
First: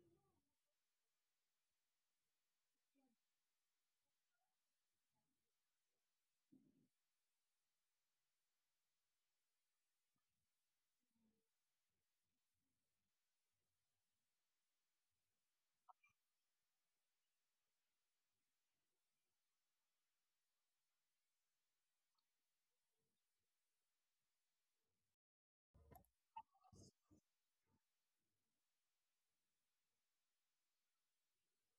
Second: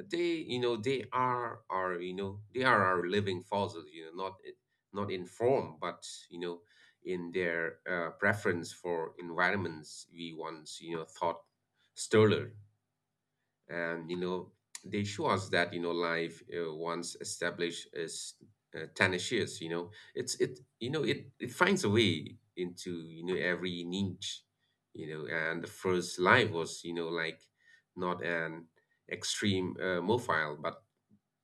B: They are our they are our living fossils, not not in form, but, in their preference for environments we once, thought sterler. And they show us that life, once established, is tenacious. It finds a way into every niche. And the first life was, like, not an extreme, mobile, but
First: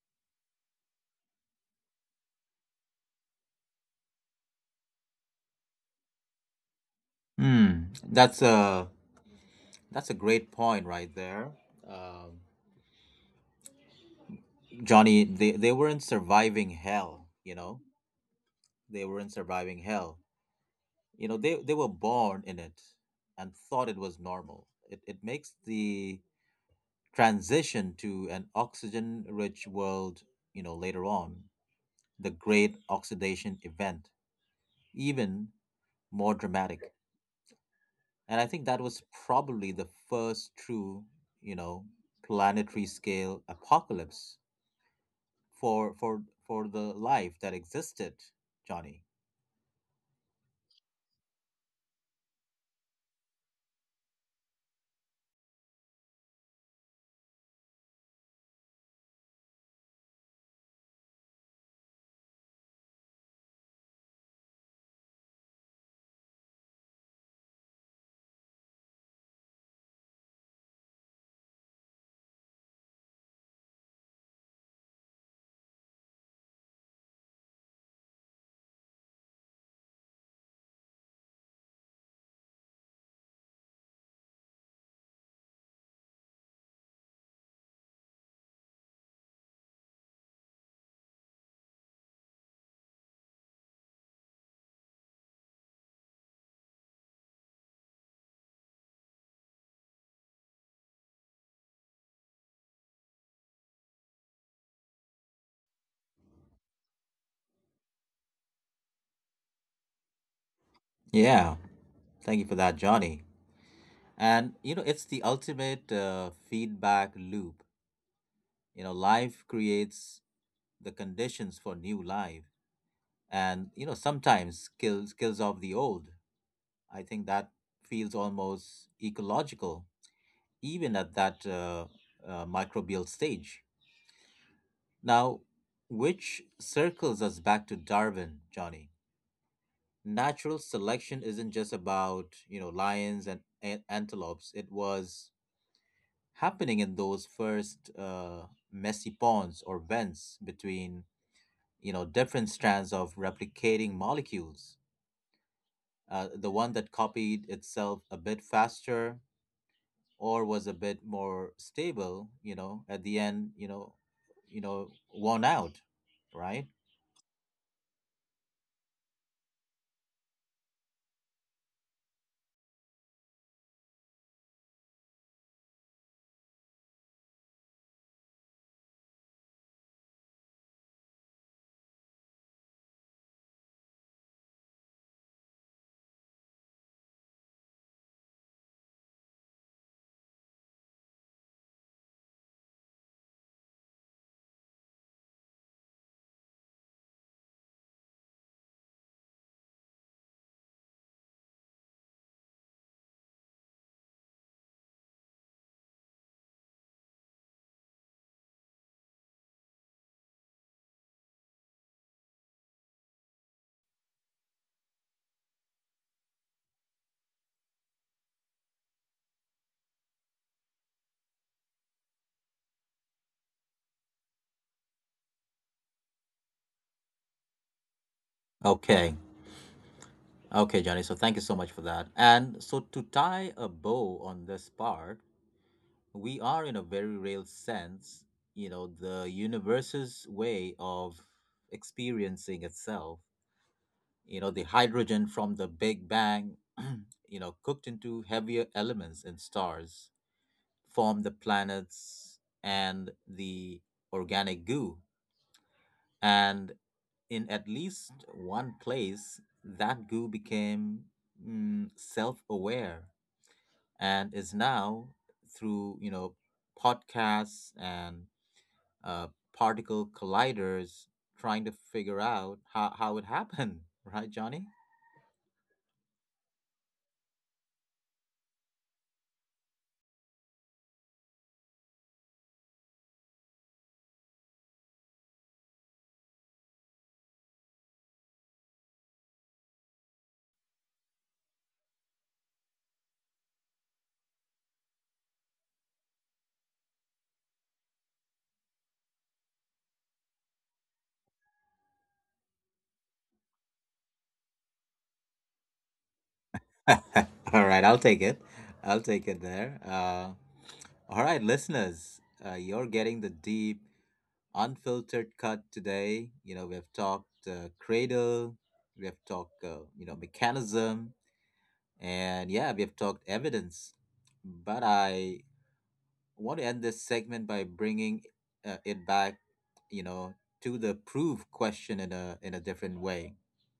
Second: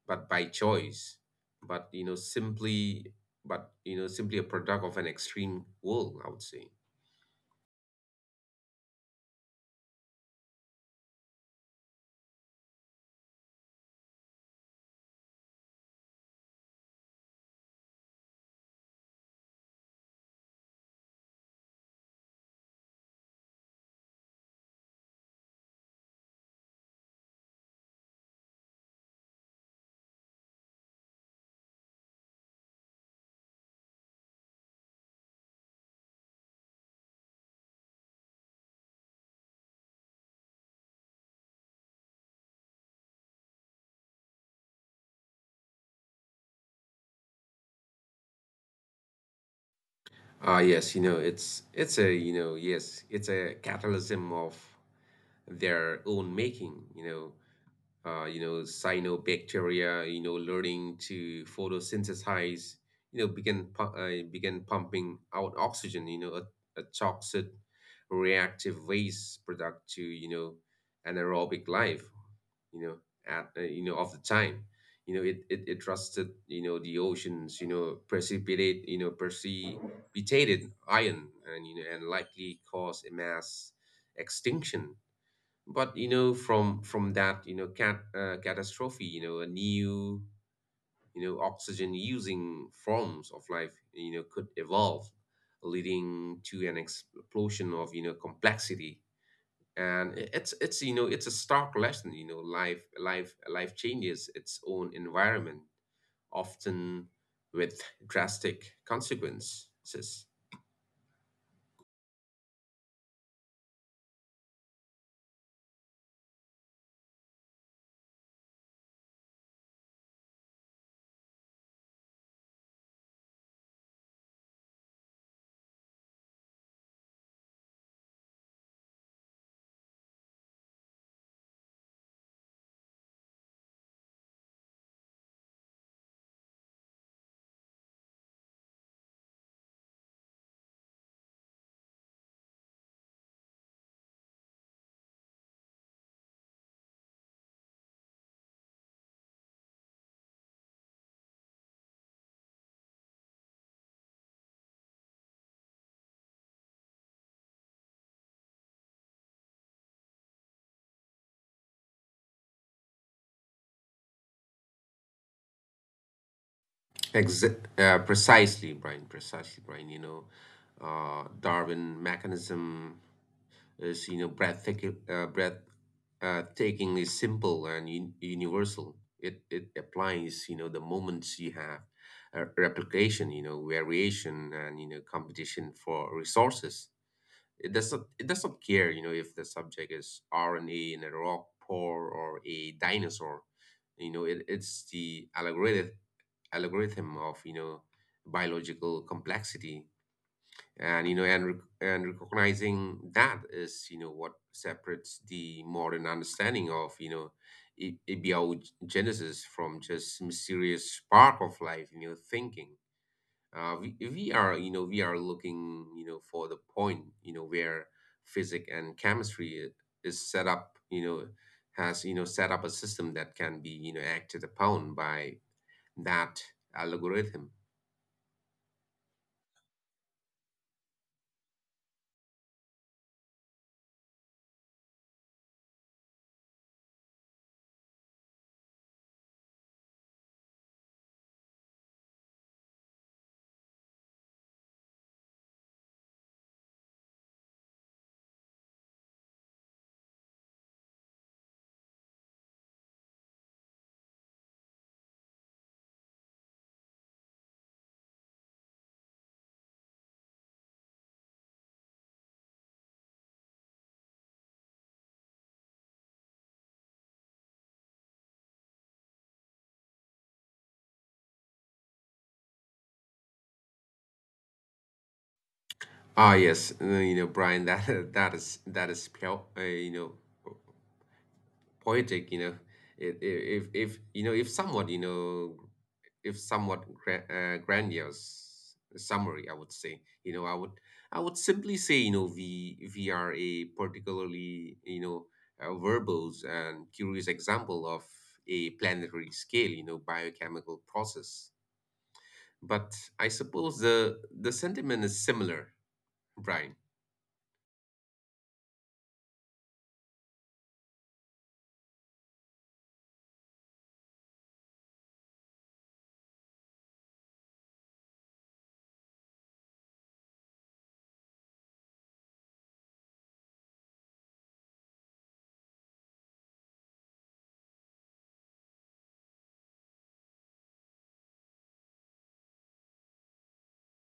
B: by choice, but you know simply but you know simply a product of an extreme world, I would say.
A: Hmm. That's a great point right there, um, Johnny. They weren't surviving hell. They weren't surviving hell. You know, they were born in it and thought it was normal. It makes the transition to an oxygen-rich world, you know, later on, the Great Oxidation Event, even more dramatic. And I think that was probably the first true, you know, planetary scale apocalypse for for the life that existed, Johnny.
B: It's a, you know, yes, It's a catalysm of their own making. Cyanobacteria, learning to photosynthesize, began pumping out oxygen, a toxic reactive waste product to, anaerobic life, you know, at of the time. It rusted, the oceans, you know, precipitated iron, and and likely caused a mass extinction. But you know from from that, catastrophe, a new, oxygen using forms of life could evolve, leading to an explosion of complexity. And i- it's it's you know it's a stark lesson. Life, life changes its own environment, often with drastic consequences.
A: Yeah. Thank you for that, Johnny. And you know, it's the ultimate feedback loop. You know, life creates the conditions for new life and you know, sometimes kills off the old. I think that feels almost ecological even at that microbial stage. Now, which circles us back to Darwin, Johnny. Natural selection isn't just about, you know, lions and antelopes. It was happening in those first messy ponds or vents between, you know, different strands of replicating molecules. The one that copied itself a bit faster or was a bit more stable, you know, at the end, won out, right?
B: Exa Precisely, Brian. Precisely, Brian. Darwin mechanism is breathtaking, breath, takingly simple and un universal. It applies the moments you have replication, variation, and competition for resources. It does not care if the subject is RNA in a rock pore or a dinosaur. It's the algorithm, of biological complexity. And recognizing that is what separates the modern understanding of abiogenesis from just mysterious spark of life thinking. We are looking for the point where physics and chemistry is set up. You know has you know Set up a system that can be acted upon by that algorithm.
A: Okay. Okay, Johnny. So thank you so much for that. And so to tie a bow on this part, we are in a very real sense, you know, the universe's way of experiencing itself. You know, the hydrogen from the Big Bang, you know, cooked into heavier elements and stars, form the planets and the organic goo. And in at least one place, that goo became self aware and is now through you know podcasts and uh, particle colliders trying to figure out how it happened right, Johnny?
B: Brian, that that is, poetic. If you know if somewhat you know if somewhat grandiose summary, I would say. I would simply say, we are a particularly, verbose and curious example of a planetary scale. Biochemical process. But I suppose the sentiment is similar, Brian.
A: All right, I'll take it there, all right, listeners, you're getting the deep unfiltered cut today. You know, we have talked cradle, we have talked, you know, mechanism, and yeah, we have talked evidence. But I want to end this segment by bringing it back, you know, to the proof question in a different way.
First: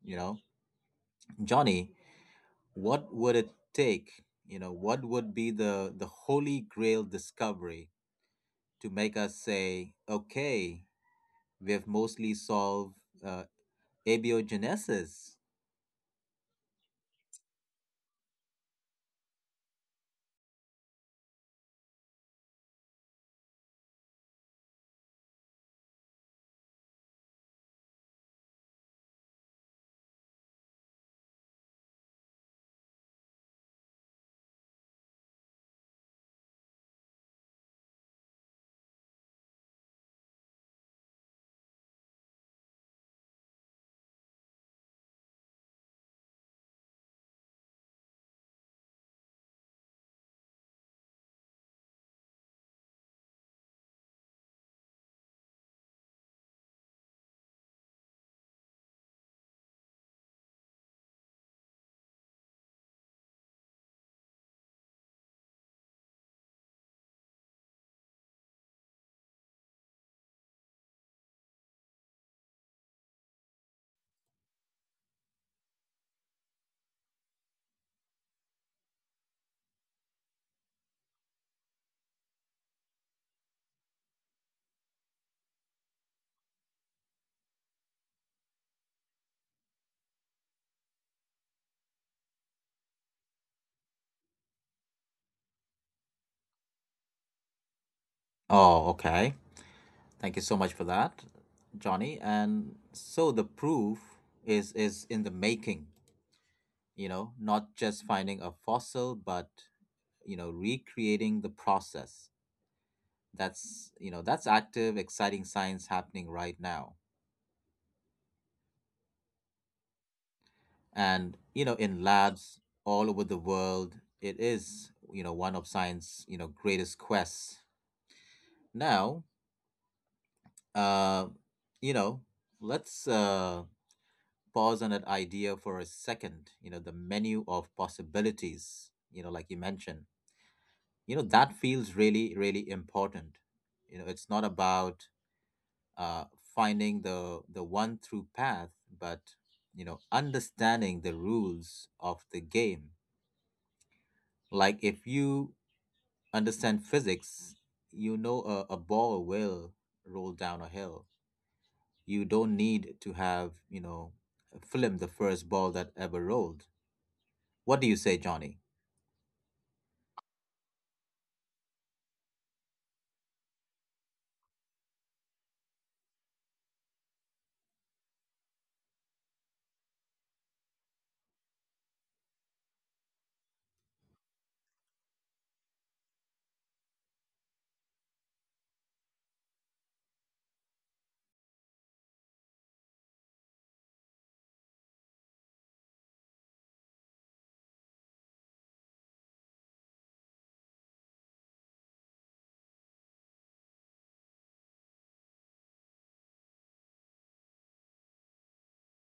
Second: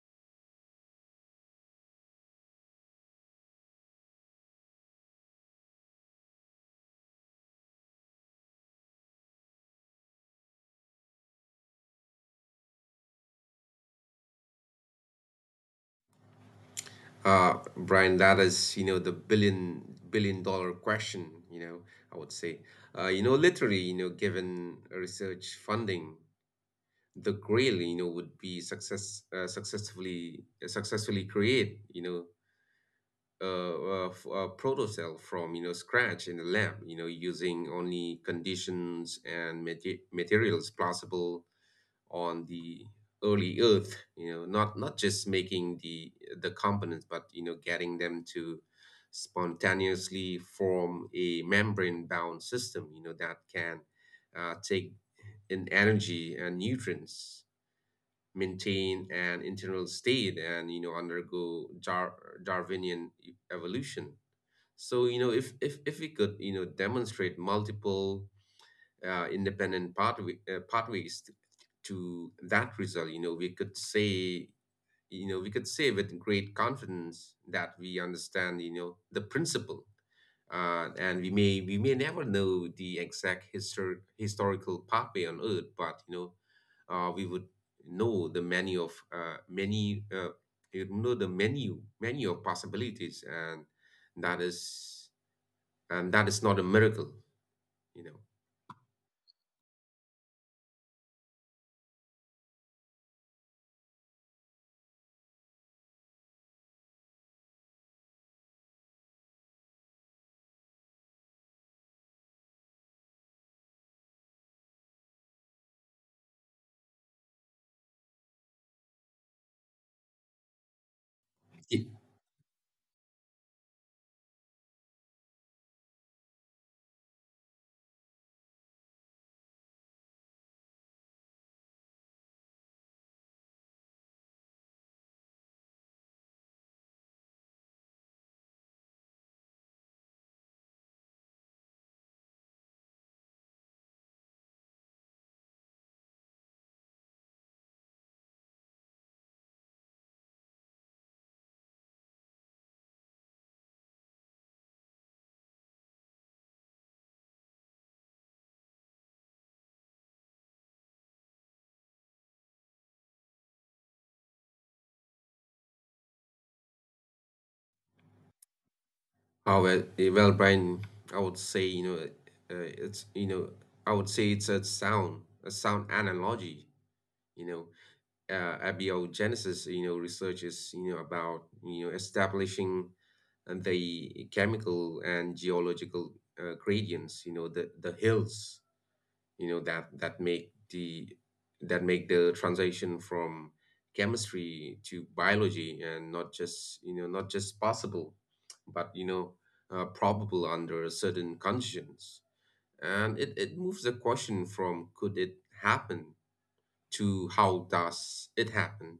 A: You know, Johnny, what would it take? You know, what would be the holy grail discovery to make us say, okay, we have mostly solved uh, Abiogenesis?
B: Brian, that is, the billion dollar question, I would say. Literally, given research funding, the Grail, would be successfully create, a proto cell from, scratch in the lab, using only conditions and materials plausible on the early earth. Not just making the components, but getting them to spontaneously form a membrane bound system that can take in energy and nutrients, maintain an internal state, and undergo darwinian evolution. So if, if we could demonstrate multiple, independent pathway, pathways to that result, we could say, with great confidence that we understand the principle. And we may, never know the exact historical pathway on earth, but we would know the many of, many, you know the menu of possibilities. And that is, not a miracle you know
A: Oh, okay. Thank you so much for that, Johnny. And so the proof is in the making, you know, not just finding a fossil, but you know, recreating the process. That's you know, that's active, exciting science happening right now. And you know, in labs all over the world, it is, you know, one of science, you know, greatest quests. Now, uh, you know, let's pause on that idea for a second, you know, the menu of possibilities, you know, like you mentioned, you know, that feels really, really important. You know, it's not about uh, finding the one through path, but you know, understanding the rules of the game. Like if you understand physics, you know a ball will roll down a hill. You don't need to have, you know, film the first ball that ever rolled. What do you say, Johnny?
B: Oh well, well, Brian, I would say you know it's you know I would say it's a sound, analogy. You know, Abiogenesis. Research is about establishing the chemical and geological, gradients. The hills that make the, transition from chemistry to biology, and not just, not just possible, but probable under certain conditions. And it moves the question from, could it happen, to how does it happen.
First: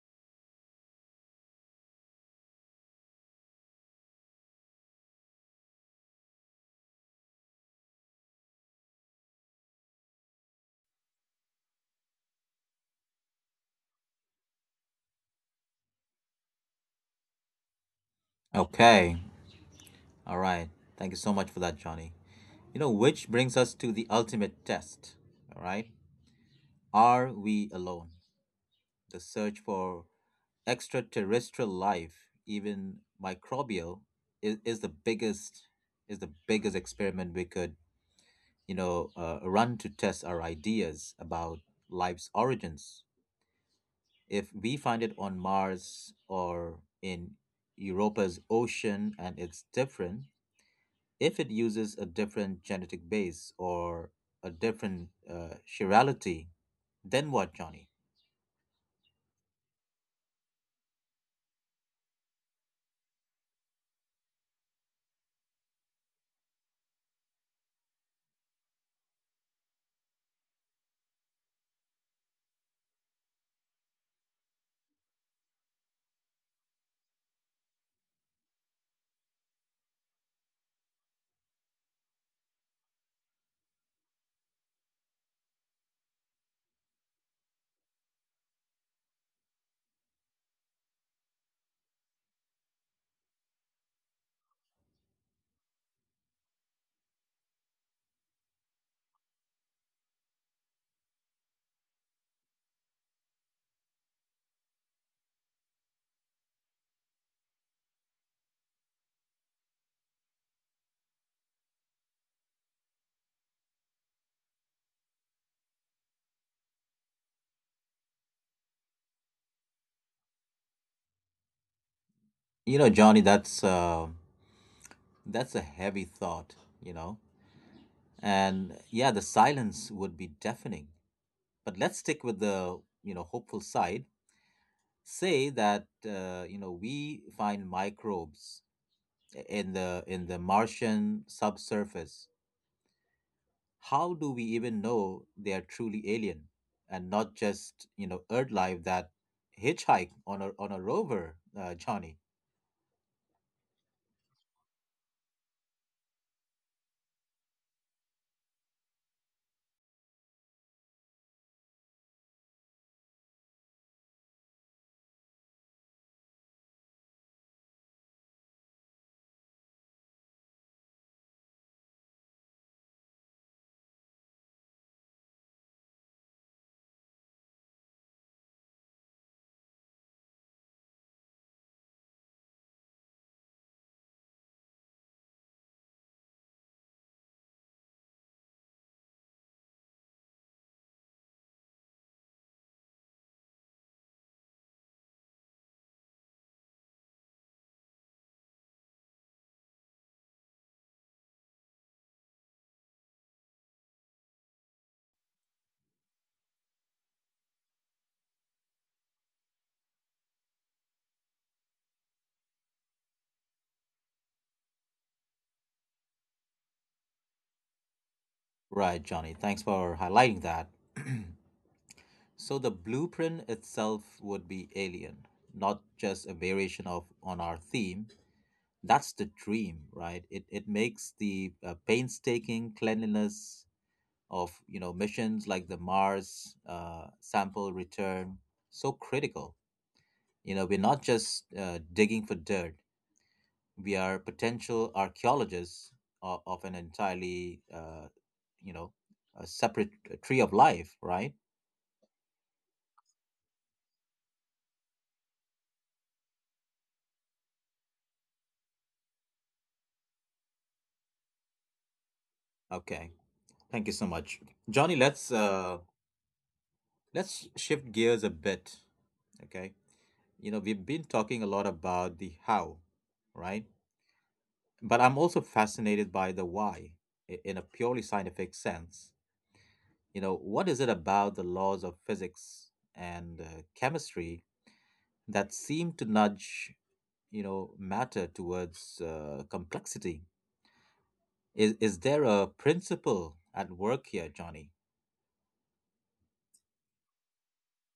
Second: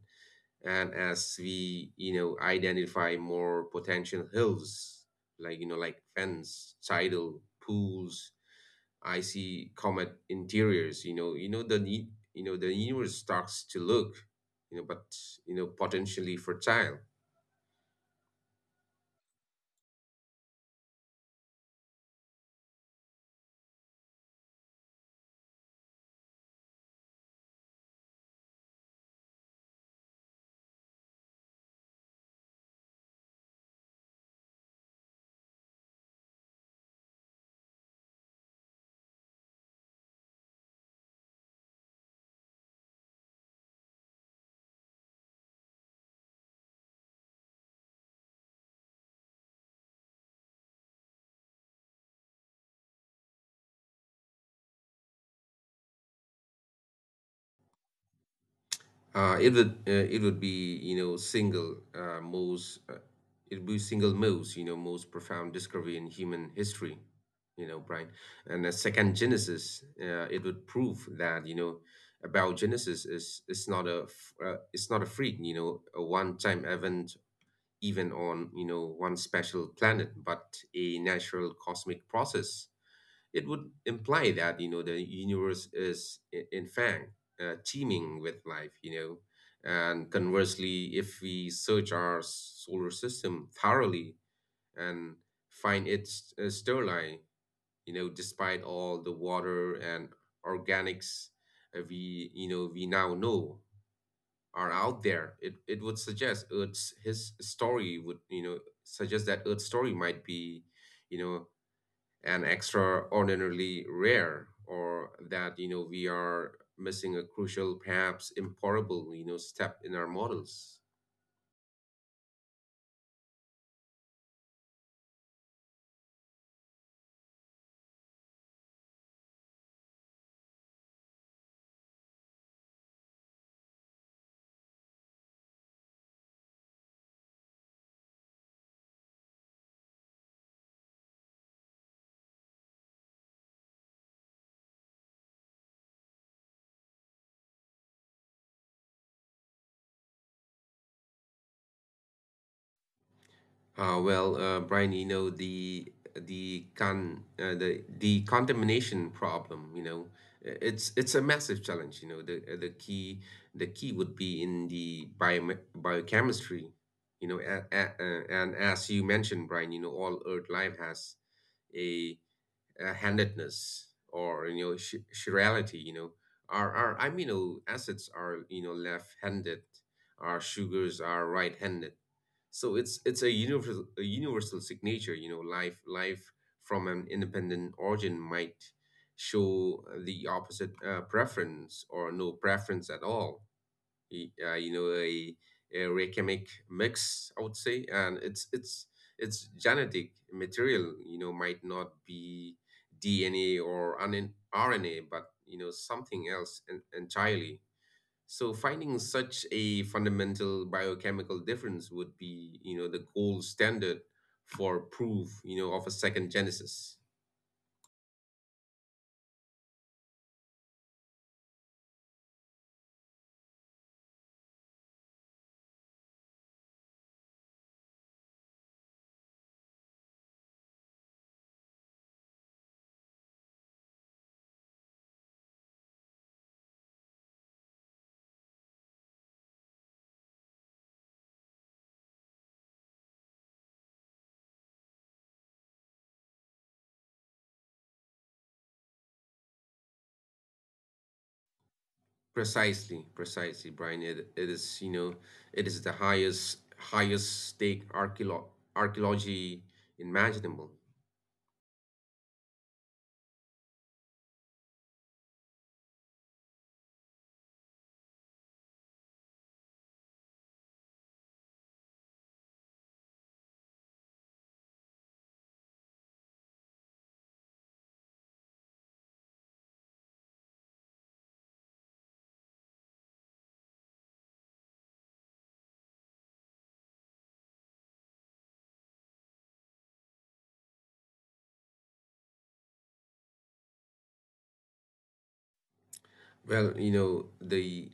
B: And as we identify more potential hills, like, like fence tidal pools. I see comet interiors. You know the ne- you know the universe starts to look, you know, but you know potentially fertile.
A: Okay. All right. Thank you so much for that, Johnny. You know, which brings us to the ultimate test. All right. Are we alone? The search for extraterrestrial life, even microbial, is, is the biggest is the biggest experiment we could, run to test our ideas about life's origins. If we find it on Mars or in Europa's ocean and it's different, if it uses a different genetic base or a different chirality, then what, Johnny?
B: It would, it would be, you know single most it would be single most, most profound discovery in human history, Brian. And a second Genesis, it would prove that about Genesis is not a it's not a freak, a one time event, even on, one special planet, but a natural cosmic process. It would imply that the universe is, in fact, teeming with life. And conversely, if we search our solar system thoroughly and find it sterile, despite all the water and organics, we, we now know are out there. It would suggest Earth's his story would, suggest that Earth's story might be, you know and extraordinarily rare, or that we are missing a crucial, perhaps imparable, step in our models.
A: You know, Johnny, that's a heavy thought. You know, and yeah, the silence would be deafening. But let's stick with the you know hopeful side. Say that you know we find microbes in the Martian subsurface. How do we even know they are truly alien and not just you know earth life that hitchhike on a rover, Johnny?
B: Brian, the con the contamination problem. It's a massive challenge. The key, the key would be in the bio, biochemistry, a, and as you mentioned, Brian, all earth life has a, handedness, or chirality. Our, amino acids are, left-handed. Our sugars are right-handed. So it's a universal, a universal signature. Life, from an independent origin might show the opposite, preference, or no preference at all. A, a racemic mix, I would say. And it's genetic material, might not be DNA or an RNA, but, something else, entirely. So finding such a fundamental biochemical difference would be, the gold standard for proof, of a second Genesis.
A: Right, Johnny, thanks for highlighting that. So the blueprint itself would be alien, not just a variation of on our theme. That's the dream, right? It makes the painstaking cleanliness of you know missions like the Mars sample return so critical. You know, we're not just digging for dirt, we are potential archaeologists of an entirely, you know, a separate tree of life, right?
B: Precisely, precisely, Brian. It is, it is the highest, stake archeolo archaeology imaginable.
A: Okay. Thank you so much. Johnny, let's shift gears a bit, okay? You know, we've been talking a lot about the how, right? But I'm also fascinated by the why in a purely scientific sense. You know, what is it about the laws of physics and chemistry that seem to nudge you know matter towards complexity? Is there a principle at work here, Johnny?
B: Well, you know, the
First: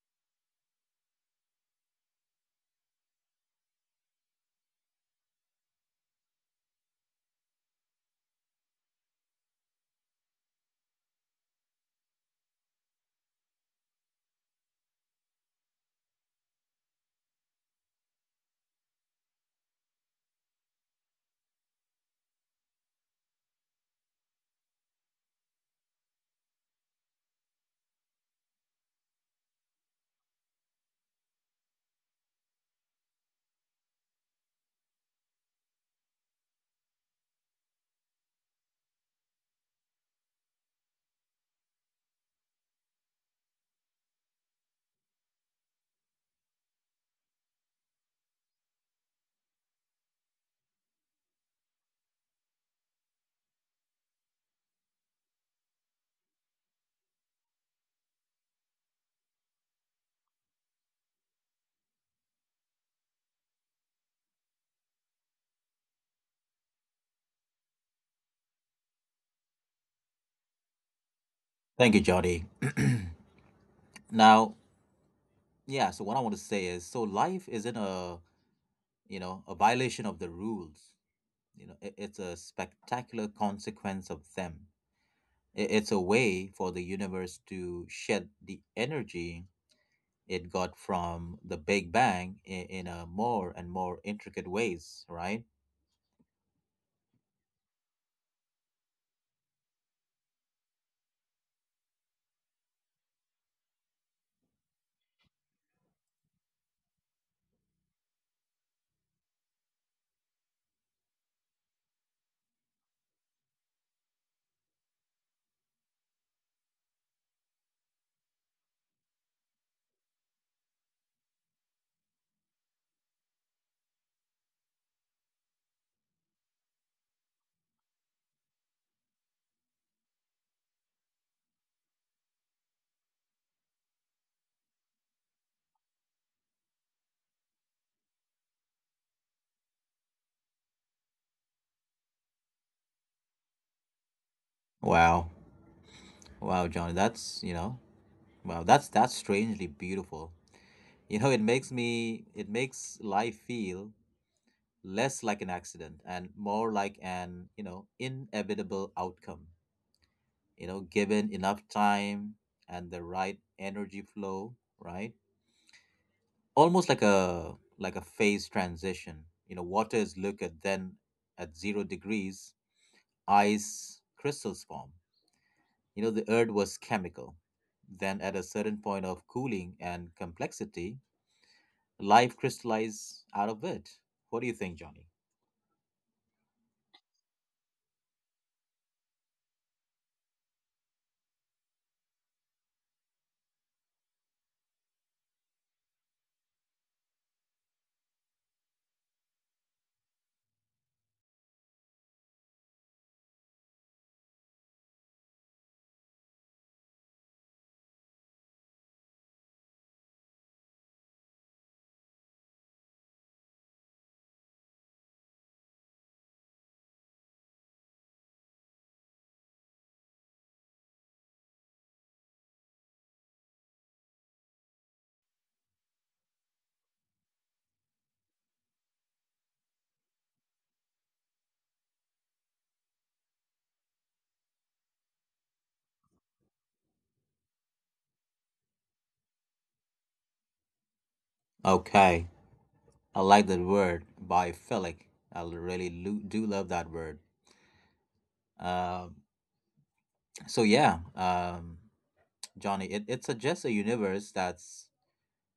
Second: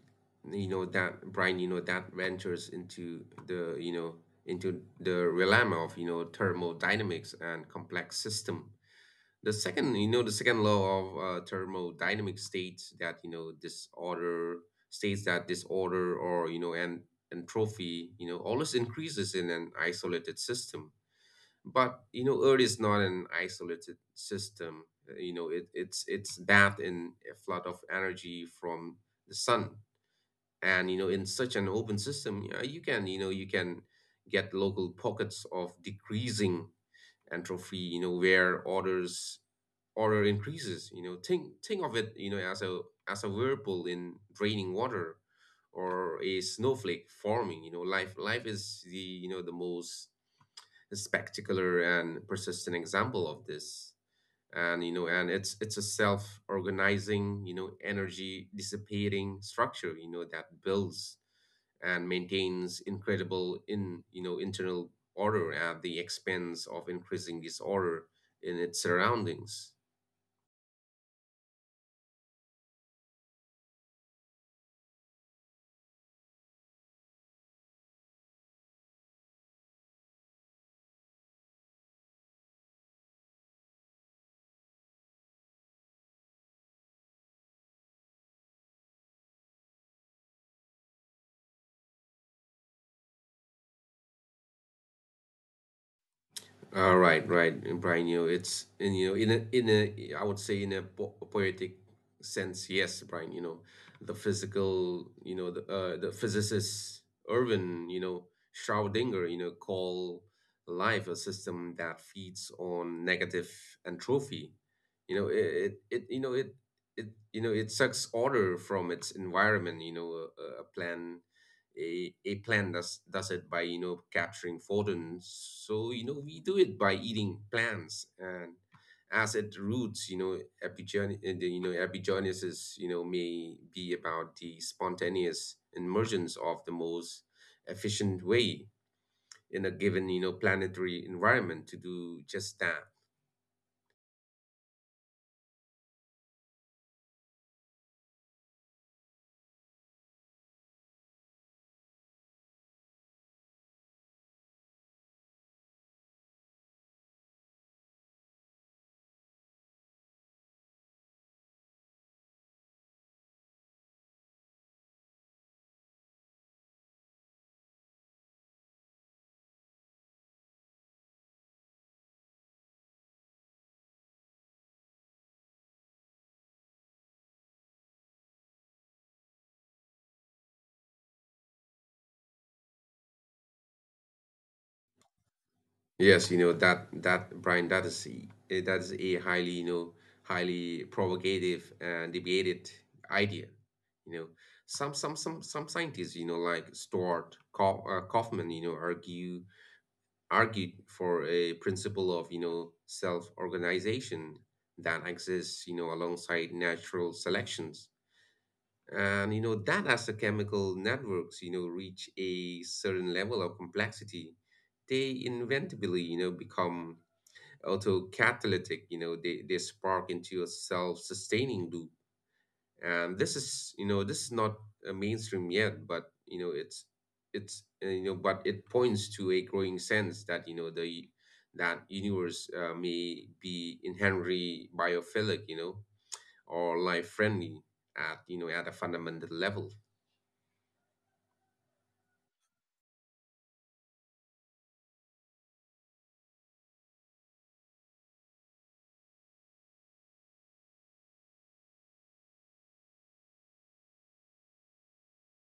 B: you know that Brian, that ventures into the, into the realm of, thermodynamics and complex system. The second, the second law of, thermodynamic states that disorder, states that disorder or you know and entropy, always increases in an isolated system. But earth is not an isolated system. It's bathed in a flood of energy from the sun. And, in such an open system, yeah, you can, you can get local pockets of decreasing entropy, where orders, order increases. Think, of it, as a, as a whirlpool in draining water, or a snowflake forming. Life, is the, the most spectacular and persistent example of this. And it's a self-organizing, energy dissipating structure, that builds and maintains incredible, in you know internal order at the expense of increasing disorder in its surroundings.
A: Thank you, Johnny. Now, yeah, so what I want to say is, so life isn't a you know a violation of the rules, you know it's a spectacular consequence of them. It's a way for the universe to shed the energy it got from the Big Bang in a more and more intricate ways, right?
B: All right, right, Brian. You know, it's in you know, in a I would say, in a, poetic sense, yes, Brian. The physical, the physicist Irvin, Schrödinger, call life a system that feeds on negative entropy. You know, it you know it it you know It sucks order from its environment. A, plant does it by capturing photons. So we do it by eating plants. And as it roots, epigenesis, may be about the spontaneous emergence of the most efficient way in a given, planetary environment, to do just that.
A: Wow. Wow, Johnny, that's, you know, wow, that's strangely beautiful. You know, it makes life feel less like an accident and more like an, you know, inevitable outcome. You know, given enough time and the right energy flow, right? Almost like a phase transition. You know, water is liquid, then at zero degrees, ice crystals form. You know, the earth was chemical. Then, at a certain point of cooling and complexity, life crystallized out of it. What do you think, Johnny?
B: Yes, you know that that Brian, that is that is a highly, highly provocative and debated idea. You know, some scientists, like Stuart Kaufman, argue, argued for a principle of, self-organization that exists alongside natural selections. And that as the chemical networks reach a certain level of complexity, they inevitably become autocatalytic, they spark into a self-sustaining loop. And this is this is not a mainstream yet, but it's but it points to a growing sense that you know the that universe may be inherently biophilic, or life friendly at at a fundamental level.
A: Okay, I like that word, biophilic. I really do love that word. Um, so yeah, Johnny, it suggests a universe that's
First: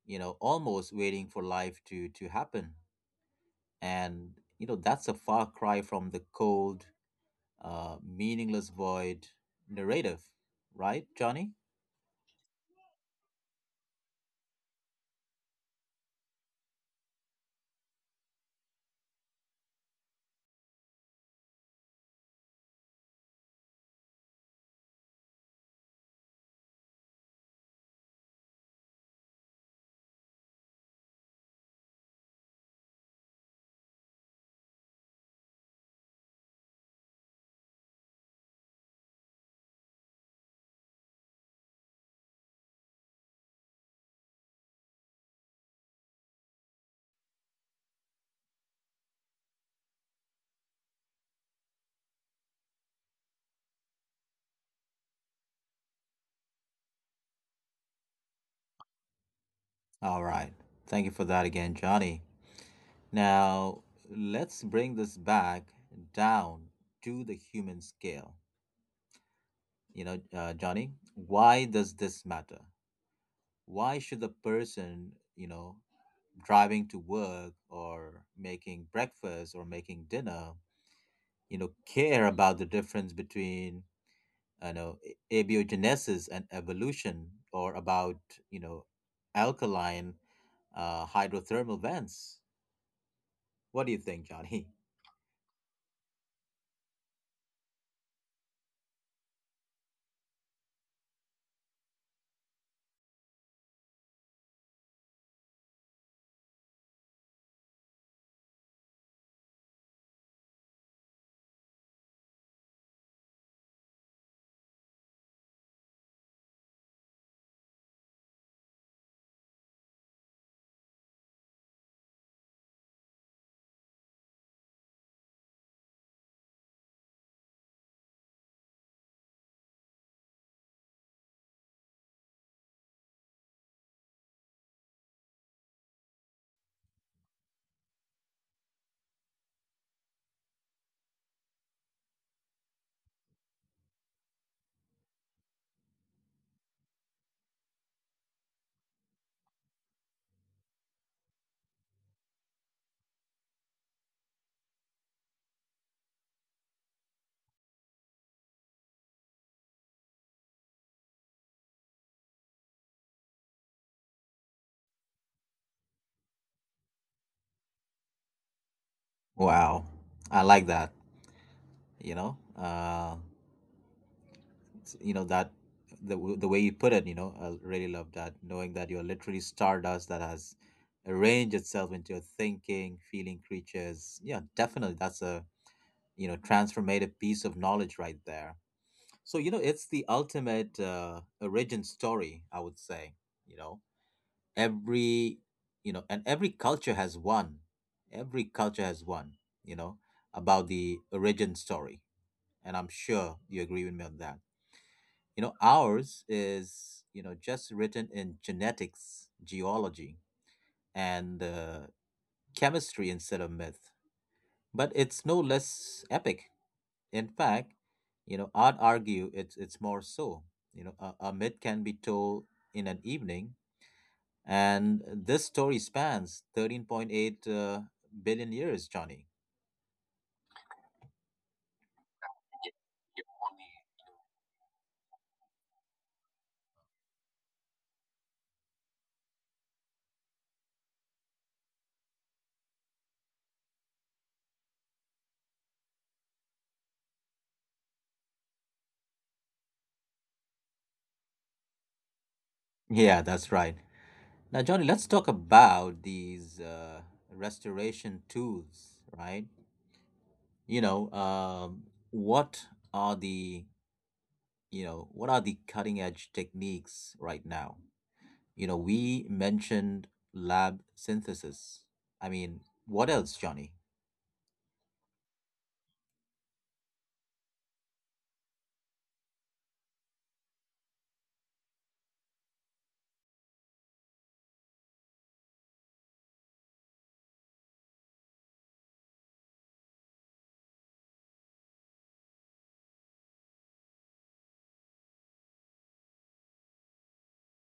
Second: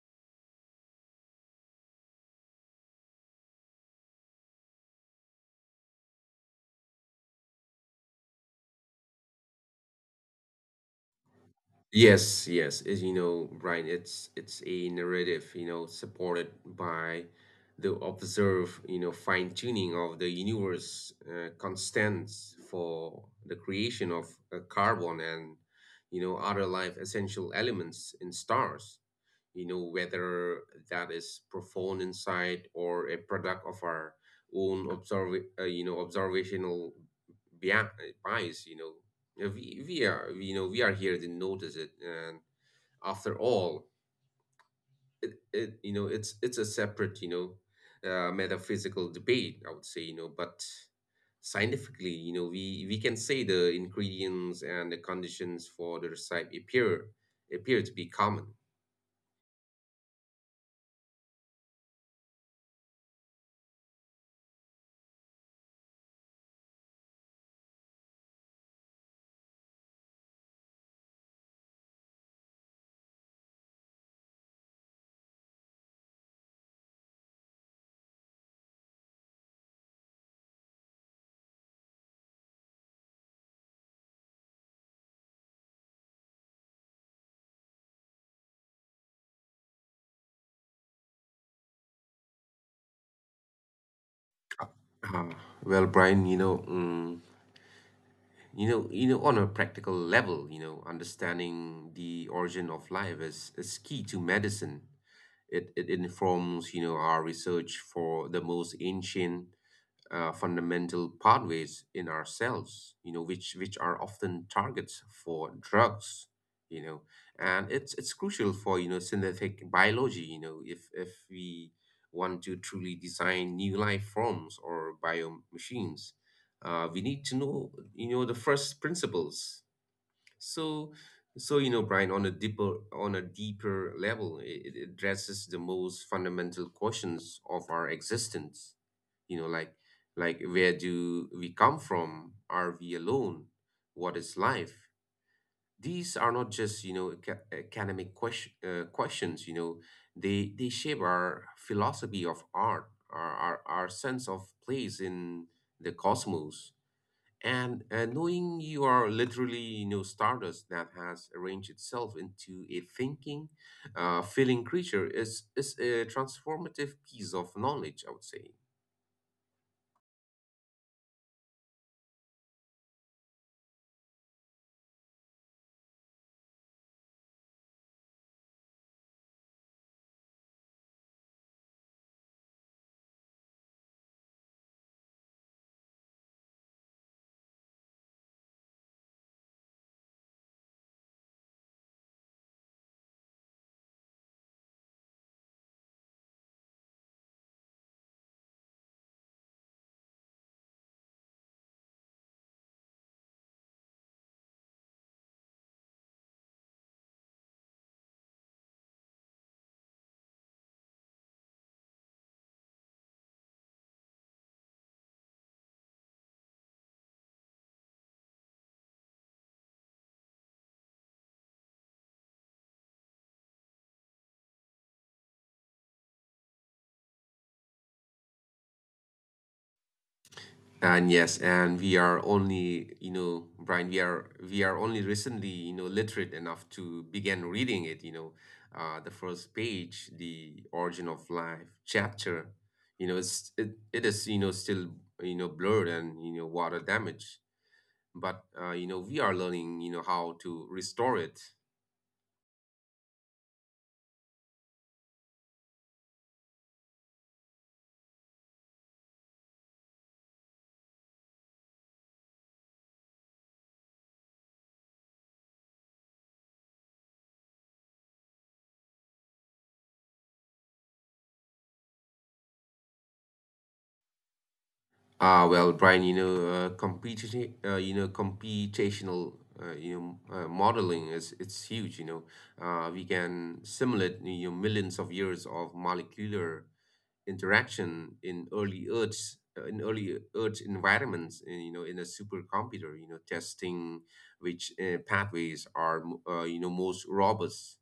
A: you know almost waiting for life to happen, and you know that's a far cry from the cold, meaningless void narrative, right, Johnny?
B: Yes, yes, as you know, Brian, it's a narrative, supported by the observed, fine-tuning of the universe constants for the creation of carbon and, other life essential elements in stars, whether that is profound insight or a product of our own observational bia- bias. You know we are you know we are here to notice it, and after all it's a separate metaphysical debate, I would say. But scientifically, we can say the ingredients and the conditions for the recipe appear to be common.
A: All right. Thank you for that again, Johnny. Now, let's bring this back down to the human scale. You know, Johnny, why does this matter? Why should the person, you know, driving to work or making breakfast or making dinner, you know, care about the difference between, you know, abiogenesis and evolution or about, you know, alkaline hydrothermal vents? What do you think, Johnny?
B: Ah well, Brian, on a practical level, understanding the origin of life is key to medicine. It informs, our research for the most ancient fundamental pathways in our cells, which are often targets for drugs, you know, and it's crucial for synthetic biology. If we want to truly design new life forms or bio machines, we need to know the first principles. So, so you know, Brian, on a deeper, level, it addresses the most fundamental questions of our existence. You know, like like, where do we come from? Are we alone? What is life? These are not just academic questions. They shape our philosophy of art, our sense of place in the cosmos. And knowing you are literally, stardust that has arranged itself into a thinking, feeling creature is a transformative piece of knowledge, I would say.
A: Wow, I like that. You know, you know that the way you put it. You know, I really love that. Knowing that you're literally stardust that has arranged itself into your thinking, feeling creatures. Yeah, definitely, that's a you know transformative piece of knowledge right there. So, you know, it's the ultimate origin story, I would say. You know, every, you know, and every culture has one. Every culture has one, you know, about the origin story. And I'm sure you agree with me on that. You know, ours is, you know, just written in genetics, geology, and chemistry instead of myth. But it's no less epic. In fact, you know, I'd argue it's more so. You know, a myth can be told in an evening, and this story spans 13.8 billion years, Johnny.
B: And yes, and we are only, Brian, we are only recently, literate enough to begin reading it. The first page, the origin of life chapter, it is, still, blurred and, water damage. But we are learning how to restore it.
A: Yeah, that's right. Now, Johnny, let's talk about these restoration tools, right? You know, what are the you know what are the cutting edge techniques right now? You know, we mentioned lab synthesis. I mean, what else, Johnny?
B: Well, Brian, computational modeling is it's huge. We can simulate millions of years of molecular interaction in early Earth environments, in a supercomputer, testing which pathways are most robust.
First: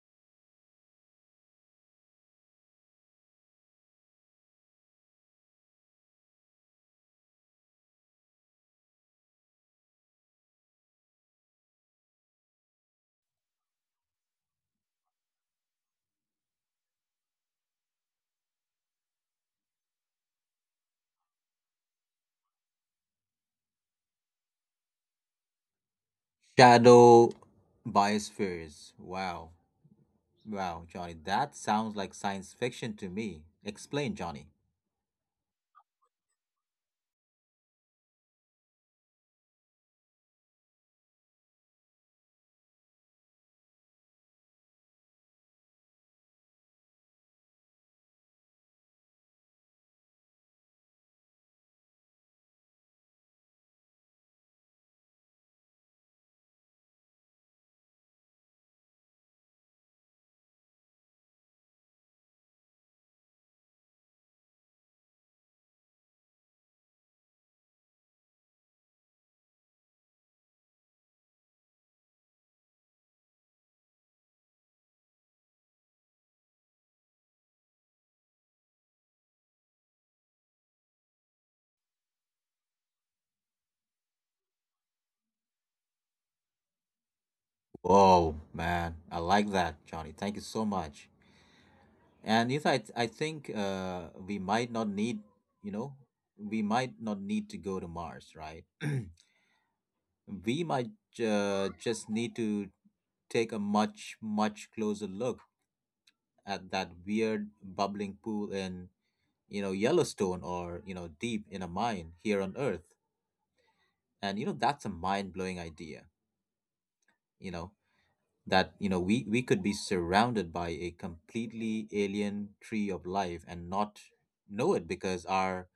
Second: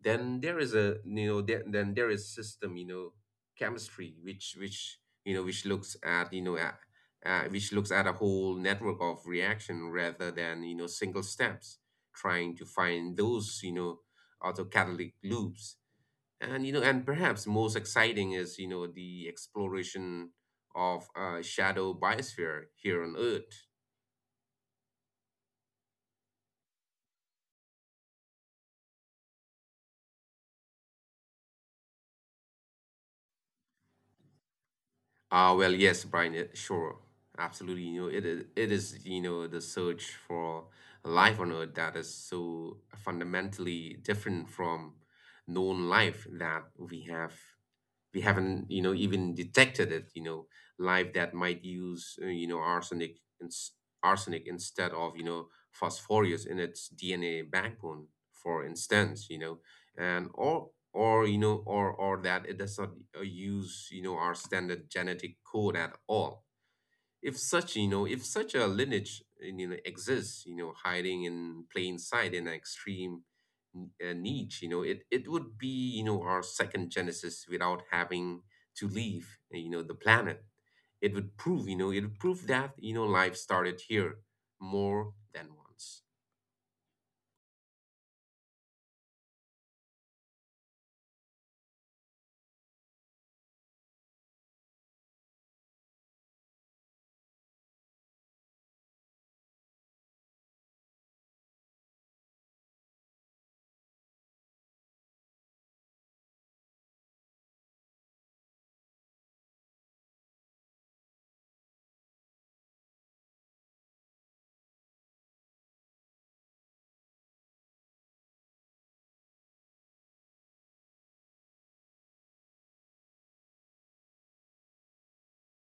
B: Then there is a you know there, then there is system chemistry, which you know which looks at you know at, which looks at a whole network of reaction rather than single steps, trying to find those autocatalytic loops. And you know and perhaps most exciting is the exploration of shadow biosphere here on Earth.
A: Shadow biospheres. Wow, wow, Johnny, that sounds like science fiction to me. Explain, Johnny.
B: Well, yes, Brian, sure, absolutely. It is the search for life on Earth that is so fundamentally different from known life that we haven't even detected it. Life that might use arsenic instead of phosphorus in its DNA backbone, for instance. And or you know or that it does not use our standard genetic code at all. If such a lineage exists, hiding in plain sight in an extreme niche, it would be our second genesis without having to leave the planet. It would prove that life started here more than once.
A: Whoa, man, I like that, Johnny. Thank you so much. And yes, I think we might not need, you know, we might not need to go to Mars, right? We might just need to take a much closer look at that weird bubbling pool in you know Yellowstone or you know deep in a mine here on Earth. And you know that's a mind blowing idea. You know that you know we could be surrounded by a completely alien tree of life and not know it because our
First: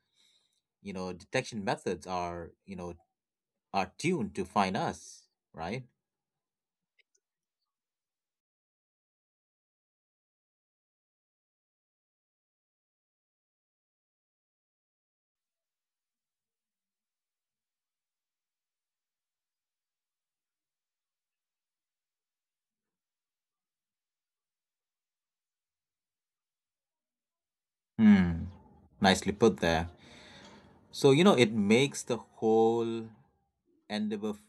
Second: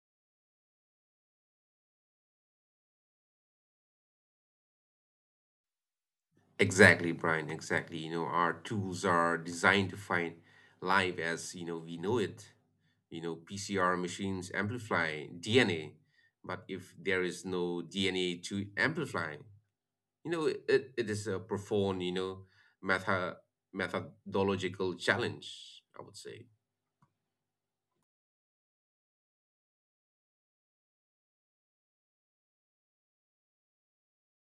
A: you know, detection methods are, you know, are tuned to find us, right?
B: Exactly, Brian. Exactly. Our tools are designed to find life as, we know it. PCR machines amplify DNA, but if there is no DNA to amplify, it is a profound, you know, meta methodological challenge, I would say.
A: Hmm. Nicely put there. So, you know, it makes the whole endeavor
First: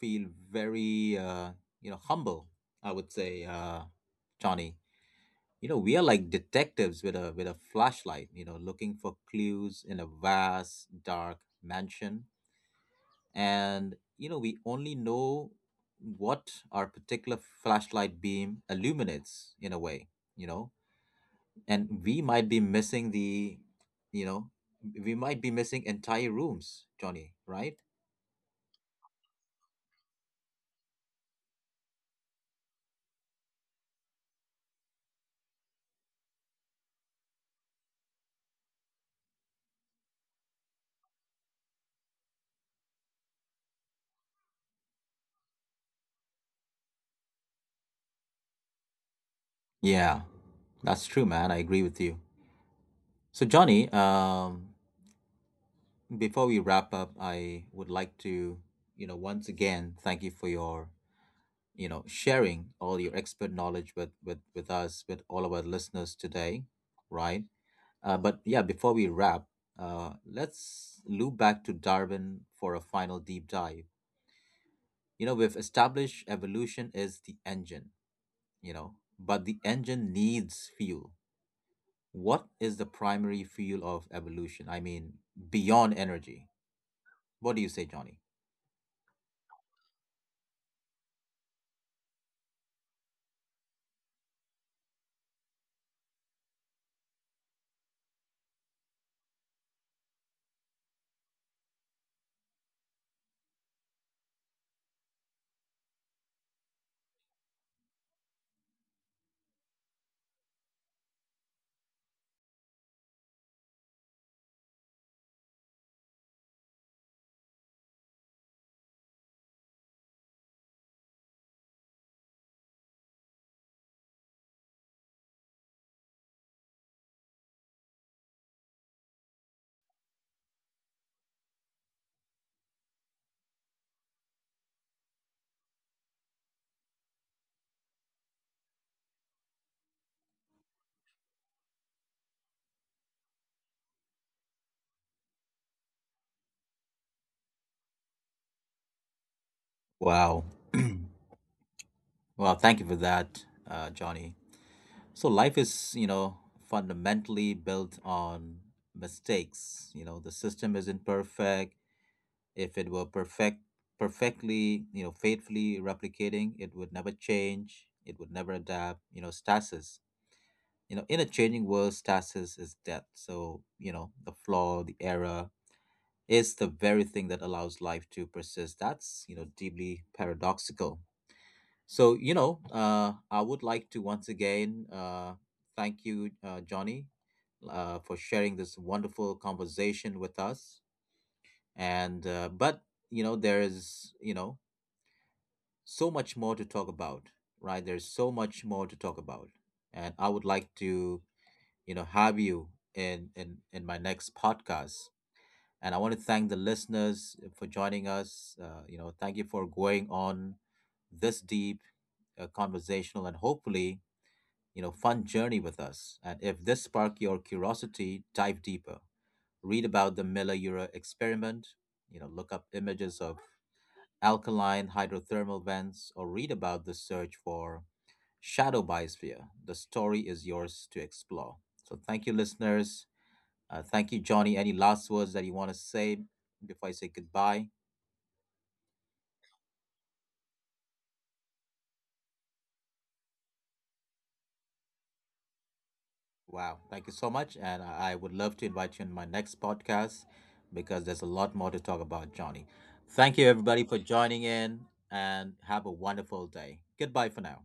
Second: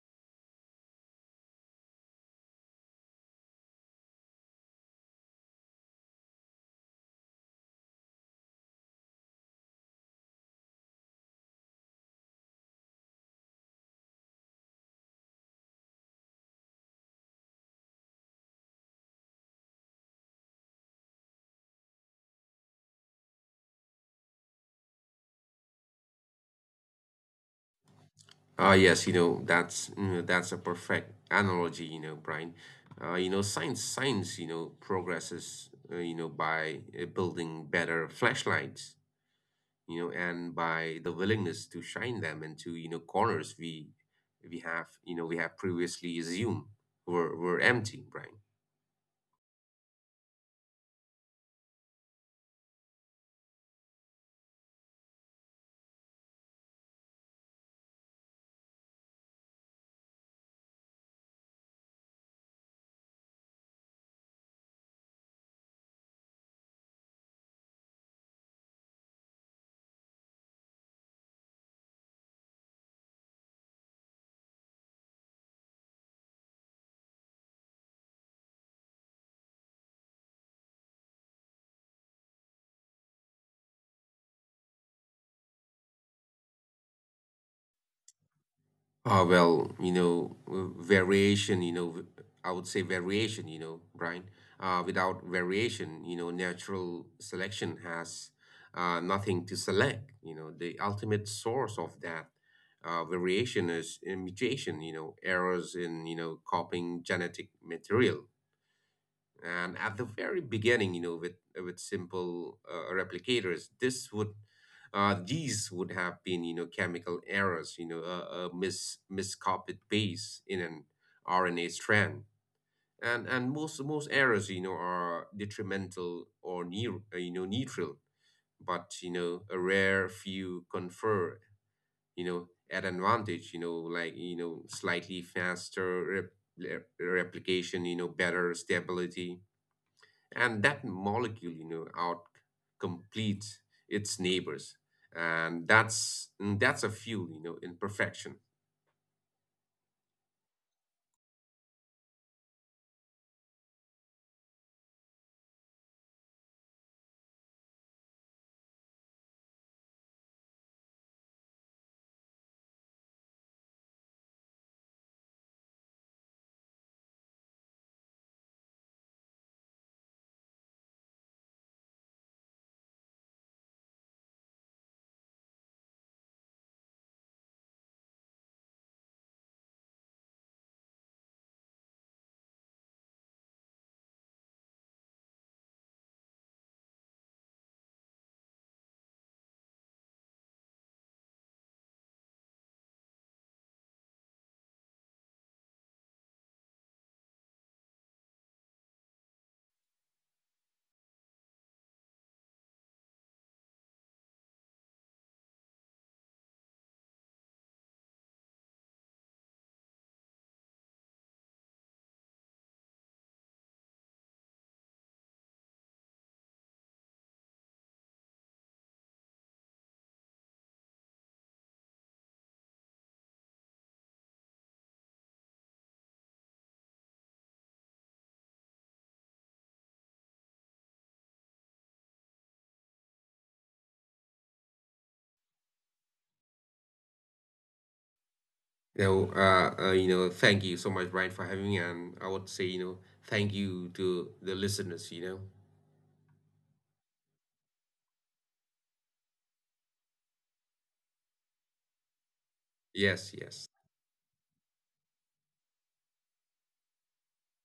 A: feel very, you know, humble, I would say, Johnny. You know, we are like detectives with a flashlight, you know, looking for clues in a vast, dark mansion. And, you know, we only know what our particular flashlight beam illuminates in a way, you know, and you know we might be missing entire rooms, Johnny, right?
B: Yes, that's a perfect analogy, Brian. Science, progresses, by building better flashlights, and by the willingness to shine them into, corners we have previously assumed were empty, Brian.
A: Yeah, that's true, man, I agree with you. So, Johnny, before we wrap up, I would like to you know once again thank you for your you know sharing all your expert knowledge with with us, with all of our listeners today, right? But yeah, before we wrap, let's loop back to Darwin for a final deep dive. You know, we've established evolution is the engine, you know, but the engine needs fuel. What is the primary fuel of evolution? I mean, beyond energy, what do you say, Johnny?
B: Well, variation, you know, v- I would say variation, Brian. Without variation, natural selection has nothing to select. The ultimate source of that variation is mutation, errors in, copying genetic material. And at the very beginning, with simple replicators, this would these would have been, chemical errors, a miscopied base in an RNA strand, and most errors, are detrimental or near, neutral, but a rare few confer, an advantage, slightly faster replication, better stability, and that molecule out completes its neighbors. And that's a fuel, in perfection.
A: Wow. Well, thank you for that, Johnny. So life is you know fundamentally built on mistakes. You know, the system isn't perfect. If it were perfectly you know faithfully replicating, it would never change, it would never adapt. You know, stasis, you know, in a changing world, stasis is death. So you know the flaw, the error, is the very thing that allows life to persist. That's you know deeply paradoxical. So you know, I would like to once again thank you, Johnny, for sharing this wonderful conversation with us. And but you know there is you know so much more to talk about, right? There's so much more to talk about. And I would like to you know have you in my next podcast. And I want to thank the listeners for joining us, you know, thank you for going on this deep conversational and hopefully you know fun journey with us. And if this sparked your curiosity, dive deeper. Read about the Miller-Urey experiment, you know, look up images of alkaline hydrothermal vents or read about the search for shadow biosphere. The story is yours to explore. So thank you, listeners, thank you, Johnny. Any last words that you want to say before I say goodbye?
B: Thank you so much, Brian, for having me. And I would say, thank you to the listeners.
A: Wow. Thank you so much. And I would love to invite you in my next podcast because there's a lot more to talk about, Johnny.
B: Yes,
A: Thank you,
B: yes.
A: everybody, for joining in and have a wonderful day. Goodbye for now.